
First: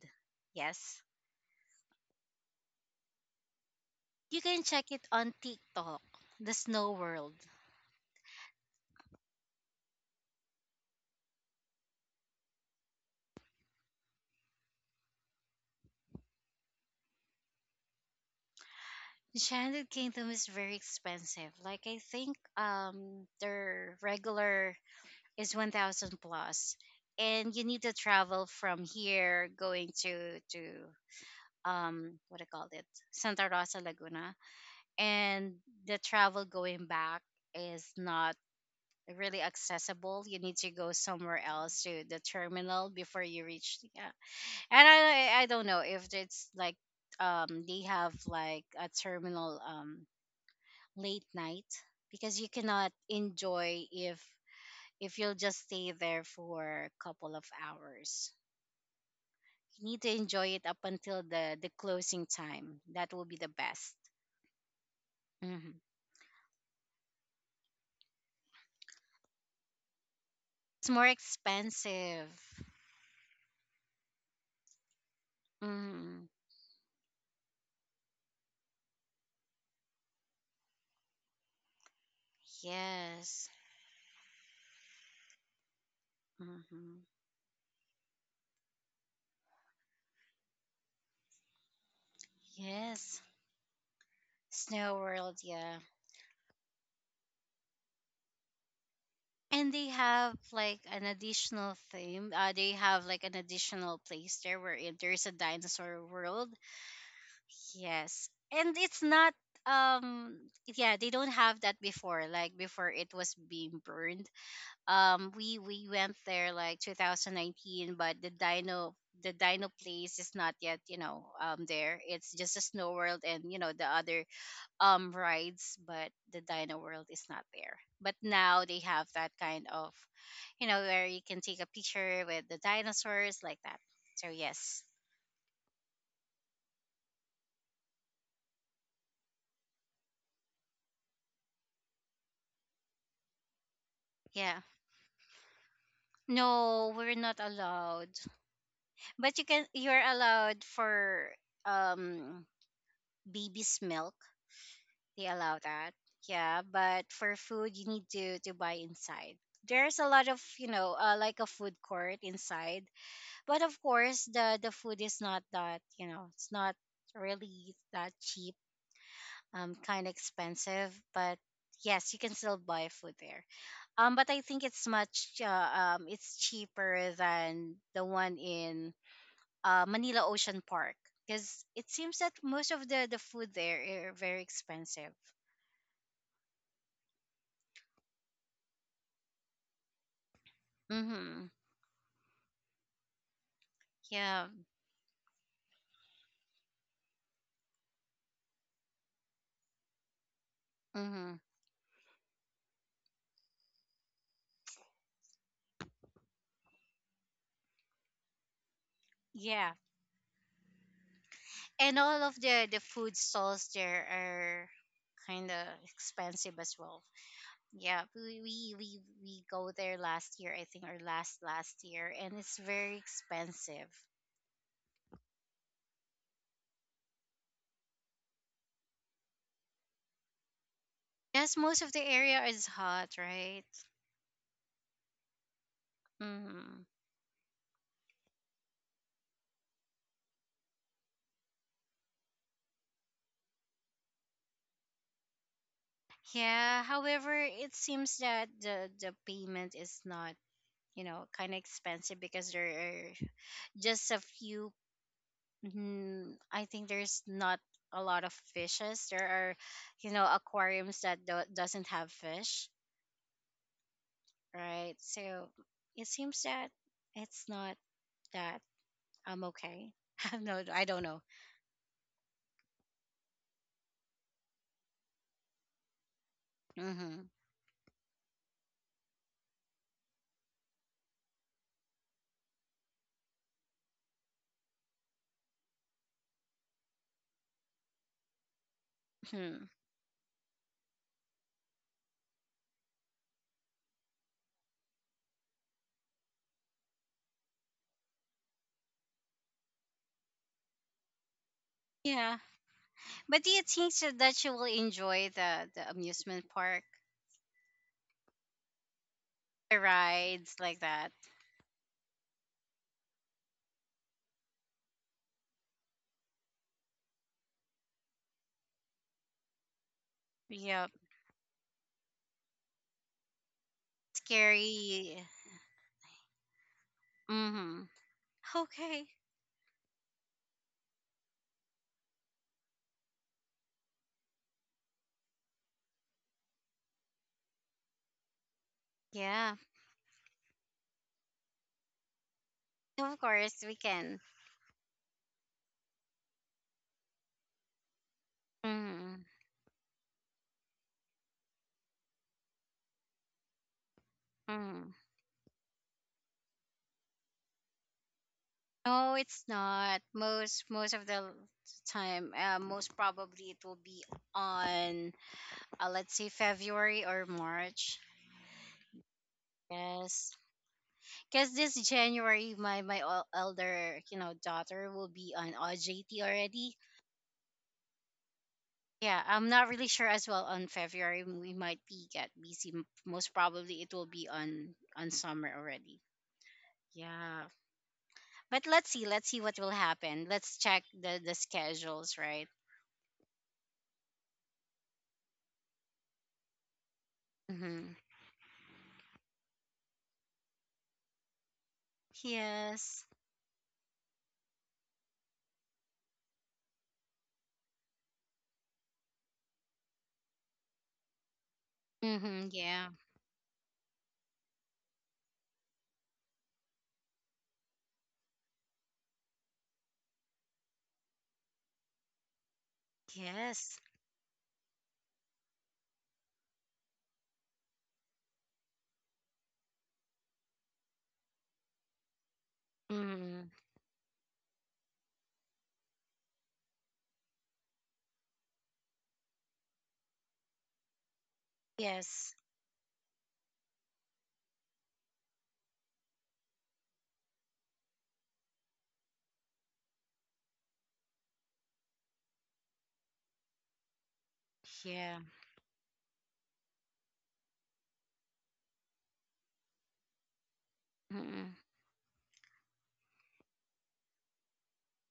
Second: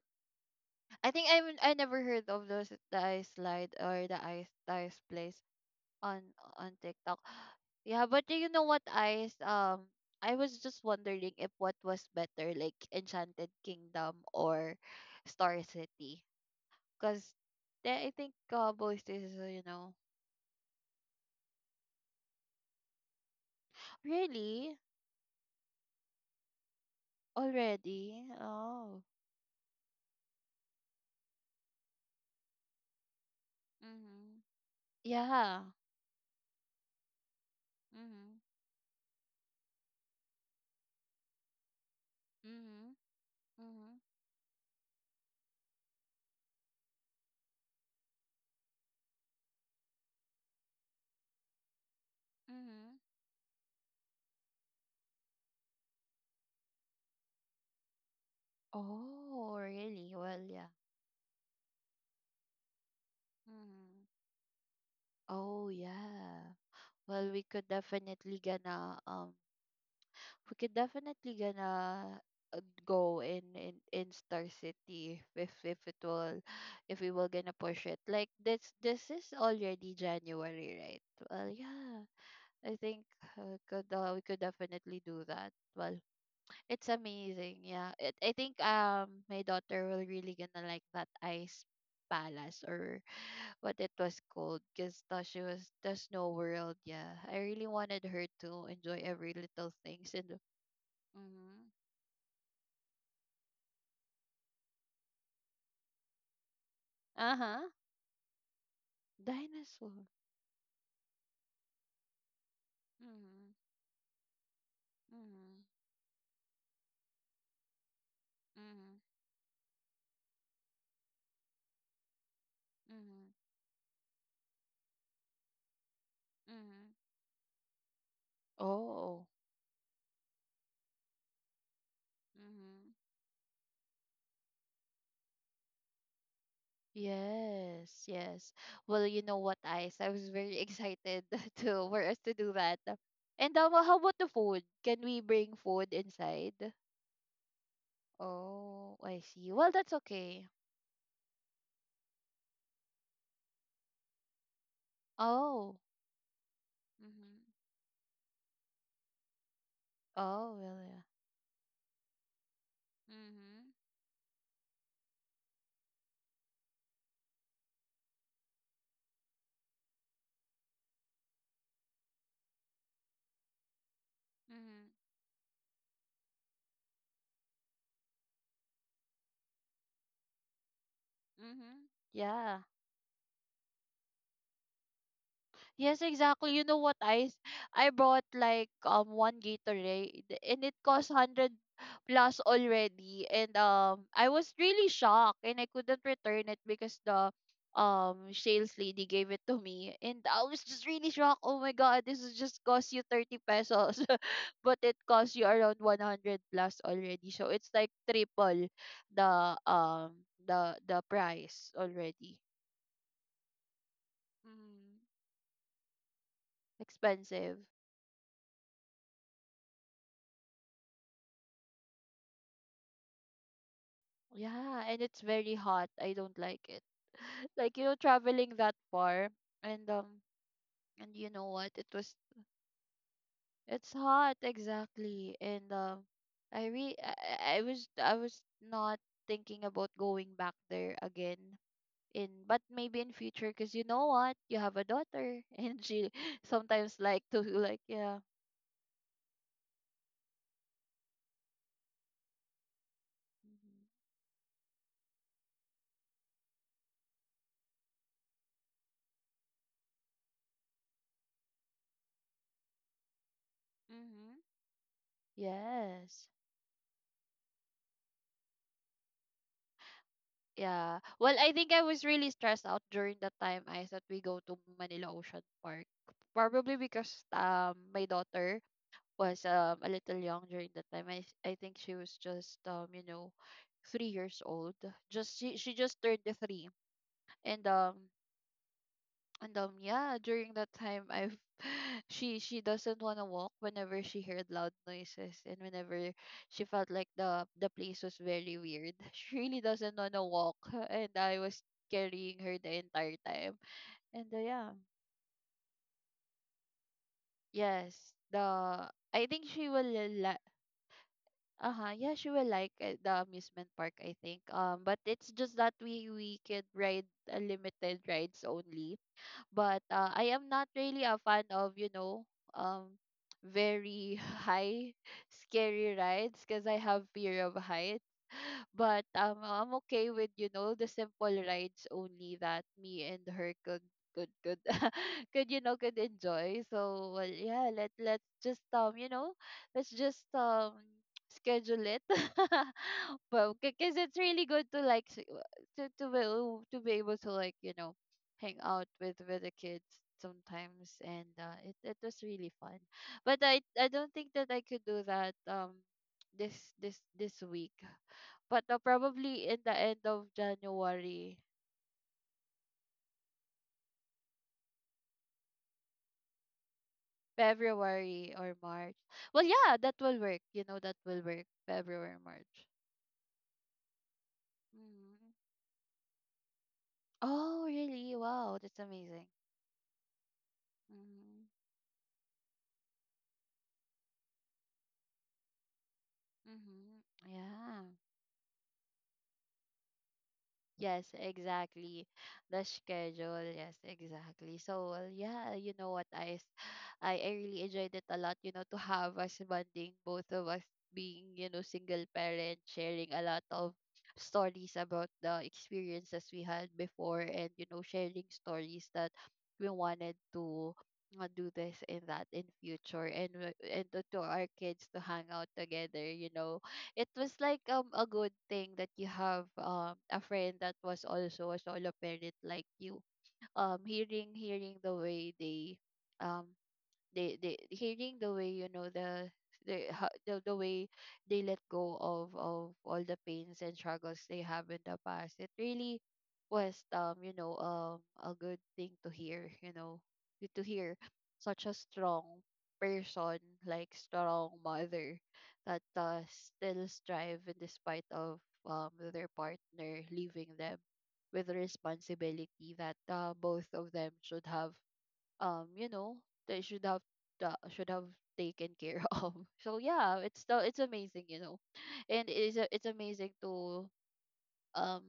S1: Yes.
S2: I think I never heard of those, the ice slide or the
S1: You
S2: ice
S1: can check
S2: ice
S1: it on
S2: place.
S1: TikTok,
S2: on
S1: the
S2: on
S1: Snow
S2: TikTok.
S1: World.
S2: Yeah, but do you know what I was just wondering if what was better, like Enchanted Kingdom or Star City, cuz I think both is you
S1: Enchanted
S2: know
S1: Kingdom is very expensive. Like I think their regular
S2: really
S1: is 1000 plus, and you need to
S2: already
S1: travel from
S2: oh
S1: here going to what I called it, Santa Rosa, Laguna.
S2: mhm
S1: And
S2: yeah
S1: the travel going back is not
S2: mhm
S1: really accessible. You need to go somewhere else to the terminal
S2: mhm
S1: before you reach,
S2: mhm
S1: yeah. And I don't know if it's like they have like a terminal late night, because you cannot
S2: mhm
S1: enjoy if you'll just stay there for a couple of hours.
S2: oh
S1: You need to
S2: really well
S1: enjoy it
S2: yeah
S1: up until the closing time. That will be the best.
S2: mhm oh
S1: Hmm.
S2: yeah. Well, we could definitely gonna we could
S1: It's more
S2: definitely gonna
S1: expensive.
S2: uh, go in in Star City if it
S1: Hmm.
S2: will if we will gonna push it. Like this is already January, right? Well yeah, I think
S1: Yes.
S2: could we could definitely do that. Well it's
S1: Hmm.
S2: amazing, yeah it, I think my daughter will really gonna like that ice palace or
S1: Yes.
S2: what it was called, because
S1: Snow World,
S2: she was
S1: yeah.
S2: the snow world. Yeah, I really wanted her to enjoy every
S1: And
S2: little
S1: they
S2: things in
S1: have like an
S2: the
S1: additional theme. They have like an additional place there where there's a dinosaur world.
S2: uh-huh.
S1: Yes. And it's not
S2: Dinosaur.
S1: um yeah, they don't have that before. Like before it was
S2: Mhm.
S1: being burned. Um,
S2: Mhm.
S1: we went there like 2019, but
S2: Mhm.
S1: the dino place is not yet, you know, there. It's just a snow world
S2: Mhm.
S1: and you know the other rides, but the dino
S2: Mhm.
S1: world is not there. But now they have
S2: Oh.
S1: that kind of, you know, where you can take a picture with the
S2: Mhm.
S1: dinosaurs like that. So yes.
S2: Yes, yes. Well, you know what, Ice? I was very excited *laughs* to for us to do that. And how about the
S1: Yeah.
S2: food? Can we bring food inside?
S1: No, we're not allowed.
S2: Oh, I
S1: But you
S2: see.
S1: can,
S2: Well, that's
S1: you're
S2: okay.
S1: allowed for um baby's milk. They allow
S2: Oh,
S1: that. Yeah, but for
S2: mhm.
S1: food you need to buy inside. There's a lot of,
S2: Oh,
S1: you know,
S2: well,
S1: like a food court inside.
S2: yeah.
S1: But of
S2: Mhm.
S1: course, the food is not that, you know, it's not really that cheap. Um, kind of expensive, but yes, you can still buy food there. Um, but I think it's
S2: Mhm.
S1: much it's cheaper than the one in Manila Ocean Park, because
S2: Mhm.
S1: it seems that
S2: Yeah.
S1: most of the food there are very expensive.
S2: Yes, exactly. You know what I bought like one Gatorade and it cost
S1: Mm-hmm.
S2: hundred plus already, and I
S1: Yeah.
S2: was really shocked and I couldn't return it because the sales lady gave it to me, and I was just really
S1: Mm-hmm.
S2: shocked. Oh my god, this is just cost you 30 pesos *laughs* but it cost you around 100 plus already. So it's like triple the
S1: Yeah.
S2: the the price
S1: And all
S2: already.
S1: of the food stalls there are
S2: Mm,
S1: kind of expensive as well.
S2: expensive.
S1: Yeah, we, we go there last year, I think, or last last year, and it's very expensive.
S2: Yeah, and it's very hot. I don't like it. *laughs* Like, you know, traveling that far and um and you know
S1: Yes,
S2: what?
S1: most
S2: It
S1: of the
S2: was
S1: area is hot, right?
S2: it's hot exactly. And I
S1: Mm-hmm.
S2: re I, I was I was not thinking about going back there again in, but maybe in future because you know what? You have a daughter *laughs* and she
S1: Yeah.
S2: sometimes like
S1: However,
S2: to
S1: it
S2: like
S1: seems
S2: yeah.
S1: that the payment is not, you know, kind of expensive because there are just
S2: Mm-hmm.
S1: a few, mm, I think there's not a lot of fishes. There are, you know, aquariums that doesn't have fish,
S2: Mm-hmm.
S1: right? So it
S2: Yes.
S1: seems that it's not that. I'm okay. *laughs* No, I
S2: Yeah.
S1: don't know.
S2: Well, I think I was really stressed out during the time I said we go to Manila Ocean Park. Probably
S1: Mm-hmm.
S2: because my daughter was a little young during that time. I think she was just you know 3 years old. Just she just turned the three, and
S1: *laughs* Hmm,
S2: yeah, during that time I've *sighs* *laughs* she doesn't wanna walk whenever she heard loud noises, and whenever she felt like the place was very weird. *laughs* She really doesn't wanna walk *laughs* and I was
S1: yeah,
S2: carrying her the entire
S1: but do
S2: time.
S1: you think so
S2: And
S1: that you will
S2: yeah.
S1: enjoy the amusement park,
S2: Yes. The I think she
S1: the
S2: will
S1: rides like that?
S2: uh-huh, yeah, she will like the amusement park, I think. But it's just that we could ride a limited rides only, but I am not
S1: Yep.
S2: really a fan of you know um very *laughs* high
S1: Scary.
S2: scary rides, because I have fear of
S1: Mm-hmm.
S2: height. *laughs*
S1: Okay.
S2: But I'm okay with you know the simple rides only that me and her could could could *laughs* could, you know, could enjoy. So well, yeah, let's just you know
S1: Yeah.
S2: let's just schedule it. *laughs*
S1: Of
S2: Well,
S1: course, we
S2: because it's
S1: can.
S2: really good to like to be oh, to be able to like you know hang out
S1: Mm,
S2: with the kids sometimes, and it it was really fun. But I don't think that I could
S1: mm.
S2: do that this week, but
S1: No, it's
S2: probably in the end
S1: not.
S2: of
S1: Most most of the l-
S2: January,
S1: time, most probably it will be on, let's say February or March.
S2: February or March. Well, yeah, that will
S1: Yes,
S2: work. You know, that will work.
S1: because this
S2: February,
S1: January,
S2: March.
S1: my elder, you know, daughter will
S2: Hmm.
S1: be on OJT already.
S2: Oh, really? Wow, that's
S1: Yeah,
S2: amazing.
S1: I'm not really sure as well on February.
S2: Mm-hmm.
S1: We might be get busy. Most probably it will be on summer already.
S2: Mm-hmm.
S1: Yeah.
S2: Yeah.
S1: But let's see what will happen. Let's check
S2: Yes,
S1: the
S2: exactly.
S1: schedules, right?
S2: The schedule. Yes, exactly. So, well, yeah, you know what, I really
S1: Mm-hmm.
S2: enjoyed it a lot, you know, to have us bonding, both of us being, you know, single parent,
S1: Yes.
S2: sharing a lot of stories about the experiences we had before, and, you know, sharing stories that we wanted to do this and that in
S1: Mm-hmm. Yeah.
S2: future, and to our kids to hang out together, you know it was like a good thing that you have a friend that was also a solo parent like you.
S1: Yes.
S2: Um, hearing the way they um hearing the way you know the way they let go of all the
S1: Mm-hmm.
S2: pains and struggles they have in the past. It really was you know a good thing to hear, you know, to hear such a
S1: Yes.
S2: strong person, like strong mother that still strive in despite of their partner leaving them with the responsibility that both of them should have
S1: Yeah.
S2: you know they should have taken care *laughs* of. So yeah, it's amazing, you
S1: Mm-hmm.
S2: know, and it's amazing to um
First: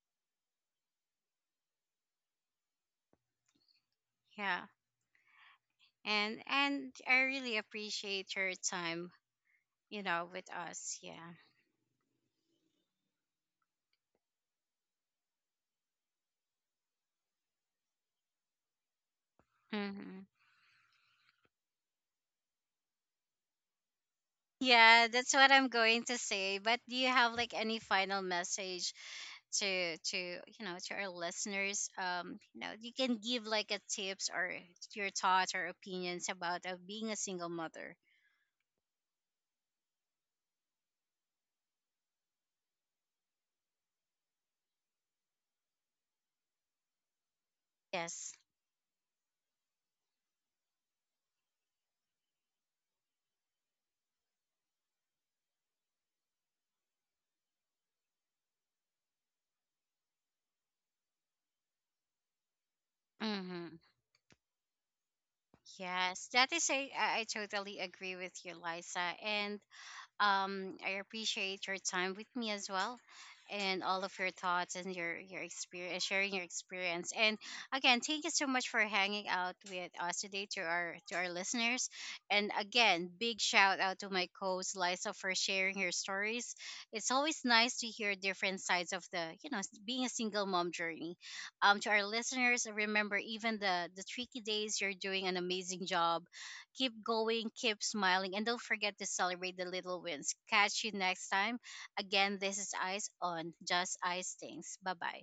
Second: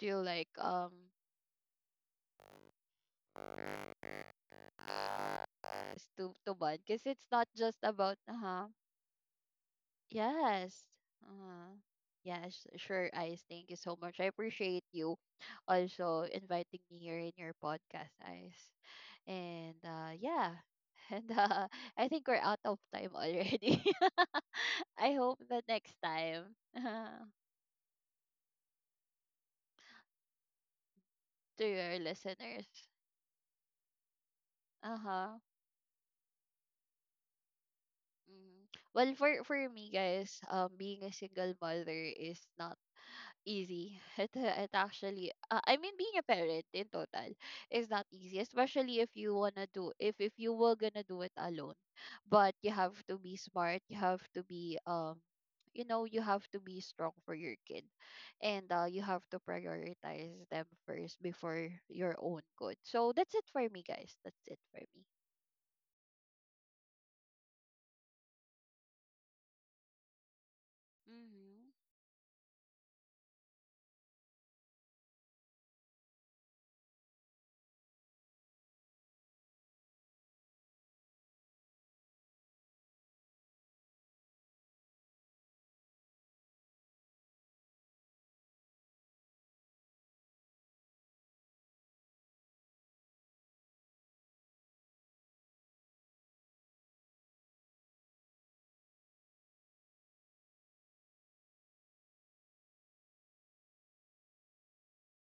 S2: to like um
S1: Yeah.
S2: to bond
S1: And
S2: because
S1: I
S2: it's not
S1: really
S2: just about
S1: appreciate your
S2: uh-huh
S1: time, you know, with
S2: yes
S1: us. Yeah.
S2: uh-huh yes. Sure, Ice, thank you so much. I appreciate you also inviting me here in your podcast, Ice. And
S1: Mm-hmm.
S2: yeah, *laughs* and I think we're out of time already. *laughs*
S1: Yeah,
S2: I
S1: that's
S2: hope
S1: what
S2: that
S1: I'm
S2: next
S1: going to
S2: time
S1: say.
S2: *laughs*
S1: But do you have like any final message to you know to our
S2: to
S1: listeners,
S2: your
S1: um, you
S2: listeners.
S1: know, you can give like a tips or
S2: Uh
S1: your
S2: huh.
S1: thoughts or opinions about being a single mother?
S2: Well, for me, guys, being a single mother is not easy. *laughs* It, it actually, I mean, being a parent in total is not
S1: Yes.
S2: easy, especially if you wanna do if you were gonna do it alone. But you have to be smart. You have to be you know, you have to be strong for your kid, and you have to prioritize them first before your own good. So that's it for
S1: Mm-hmm.
S2: me, guys. That's it for me.
S1: Yes, that is a I totally agree with you, Liza. And, um, I appreciate your
S2: Mm-hmm.
S1: time with me as well and all of your thoughts and your experience sharing your experience. And again, thank you so much for hanging out with us today, to our listeners. And again, big shout out to my co-host Liza for sharing her stories. It's always nice to hear different sides of the, you know, being a single mom journey. Um, to our listeners, remember even the tricky days, you're doing an amazing job. Keep going, keep smiling, and don't forget to celebrate the little wins. Catch you next time. Again, this is Eyes on Just Eyes Things. Bye bye.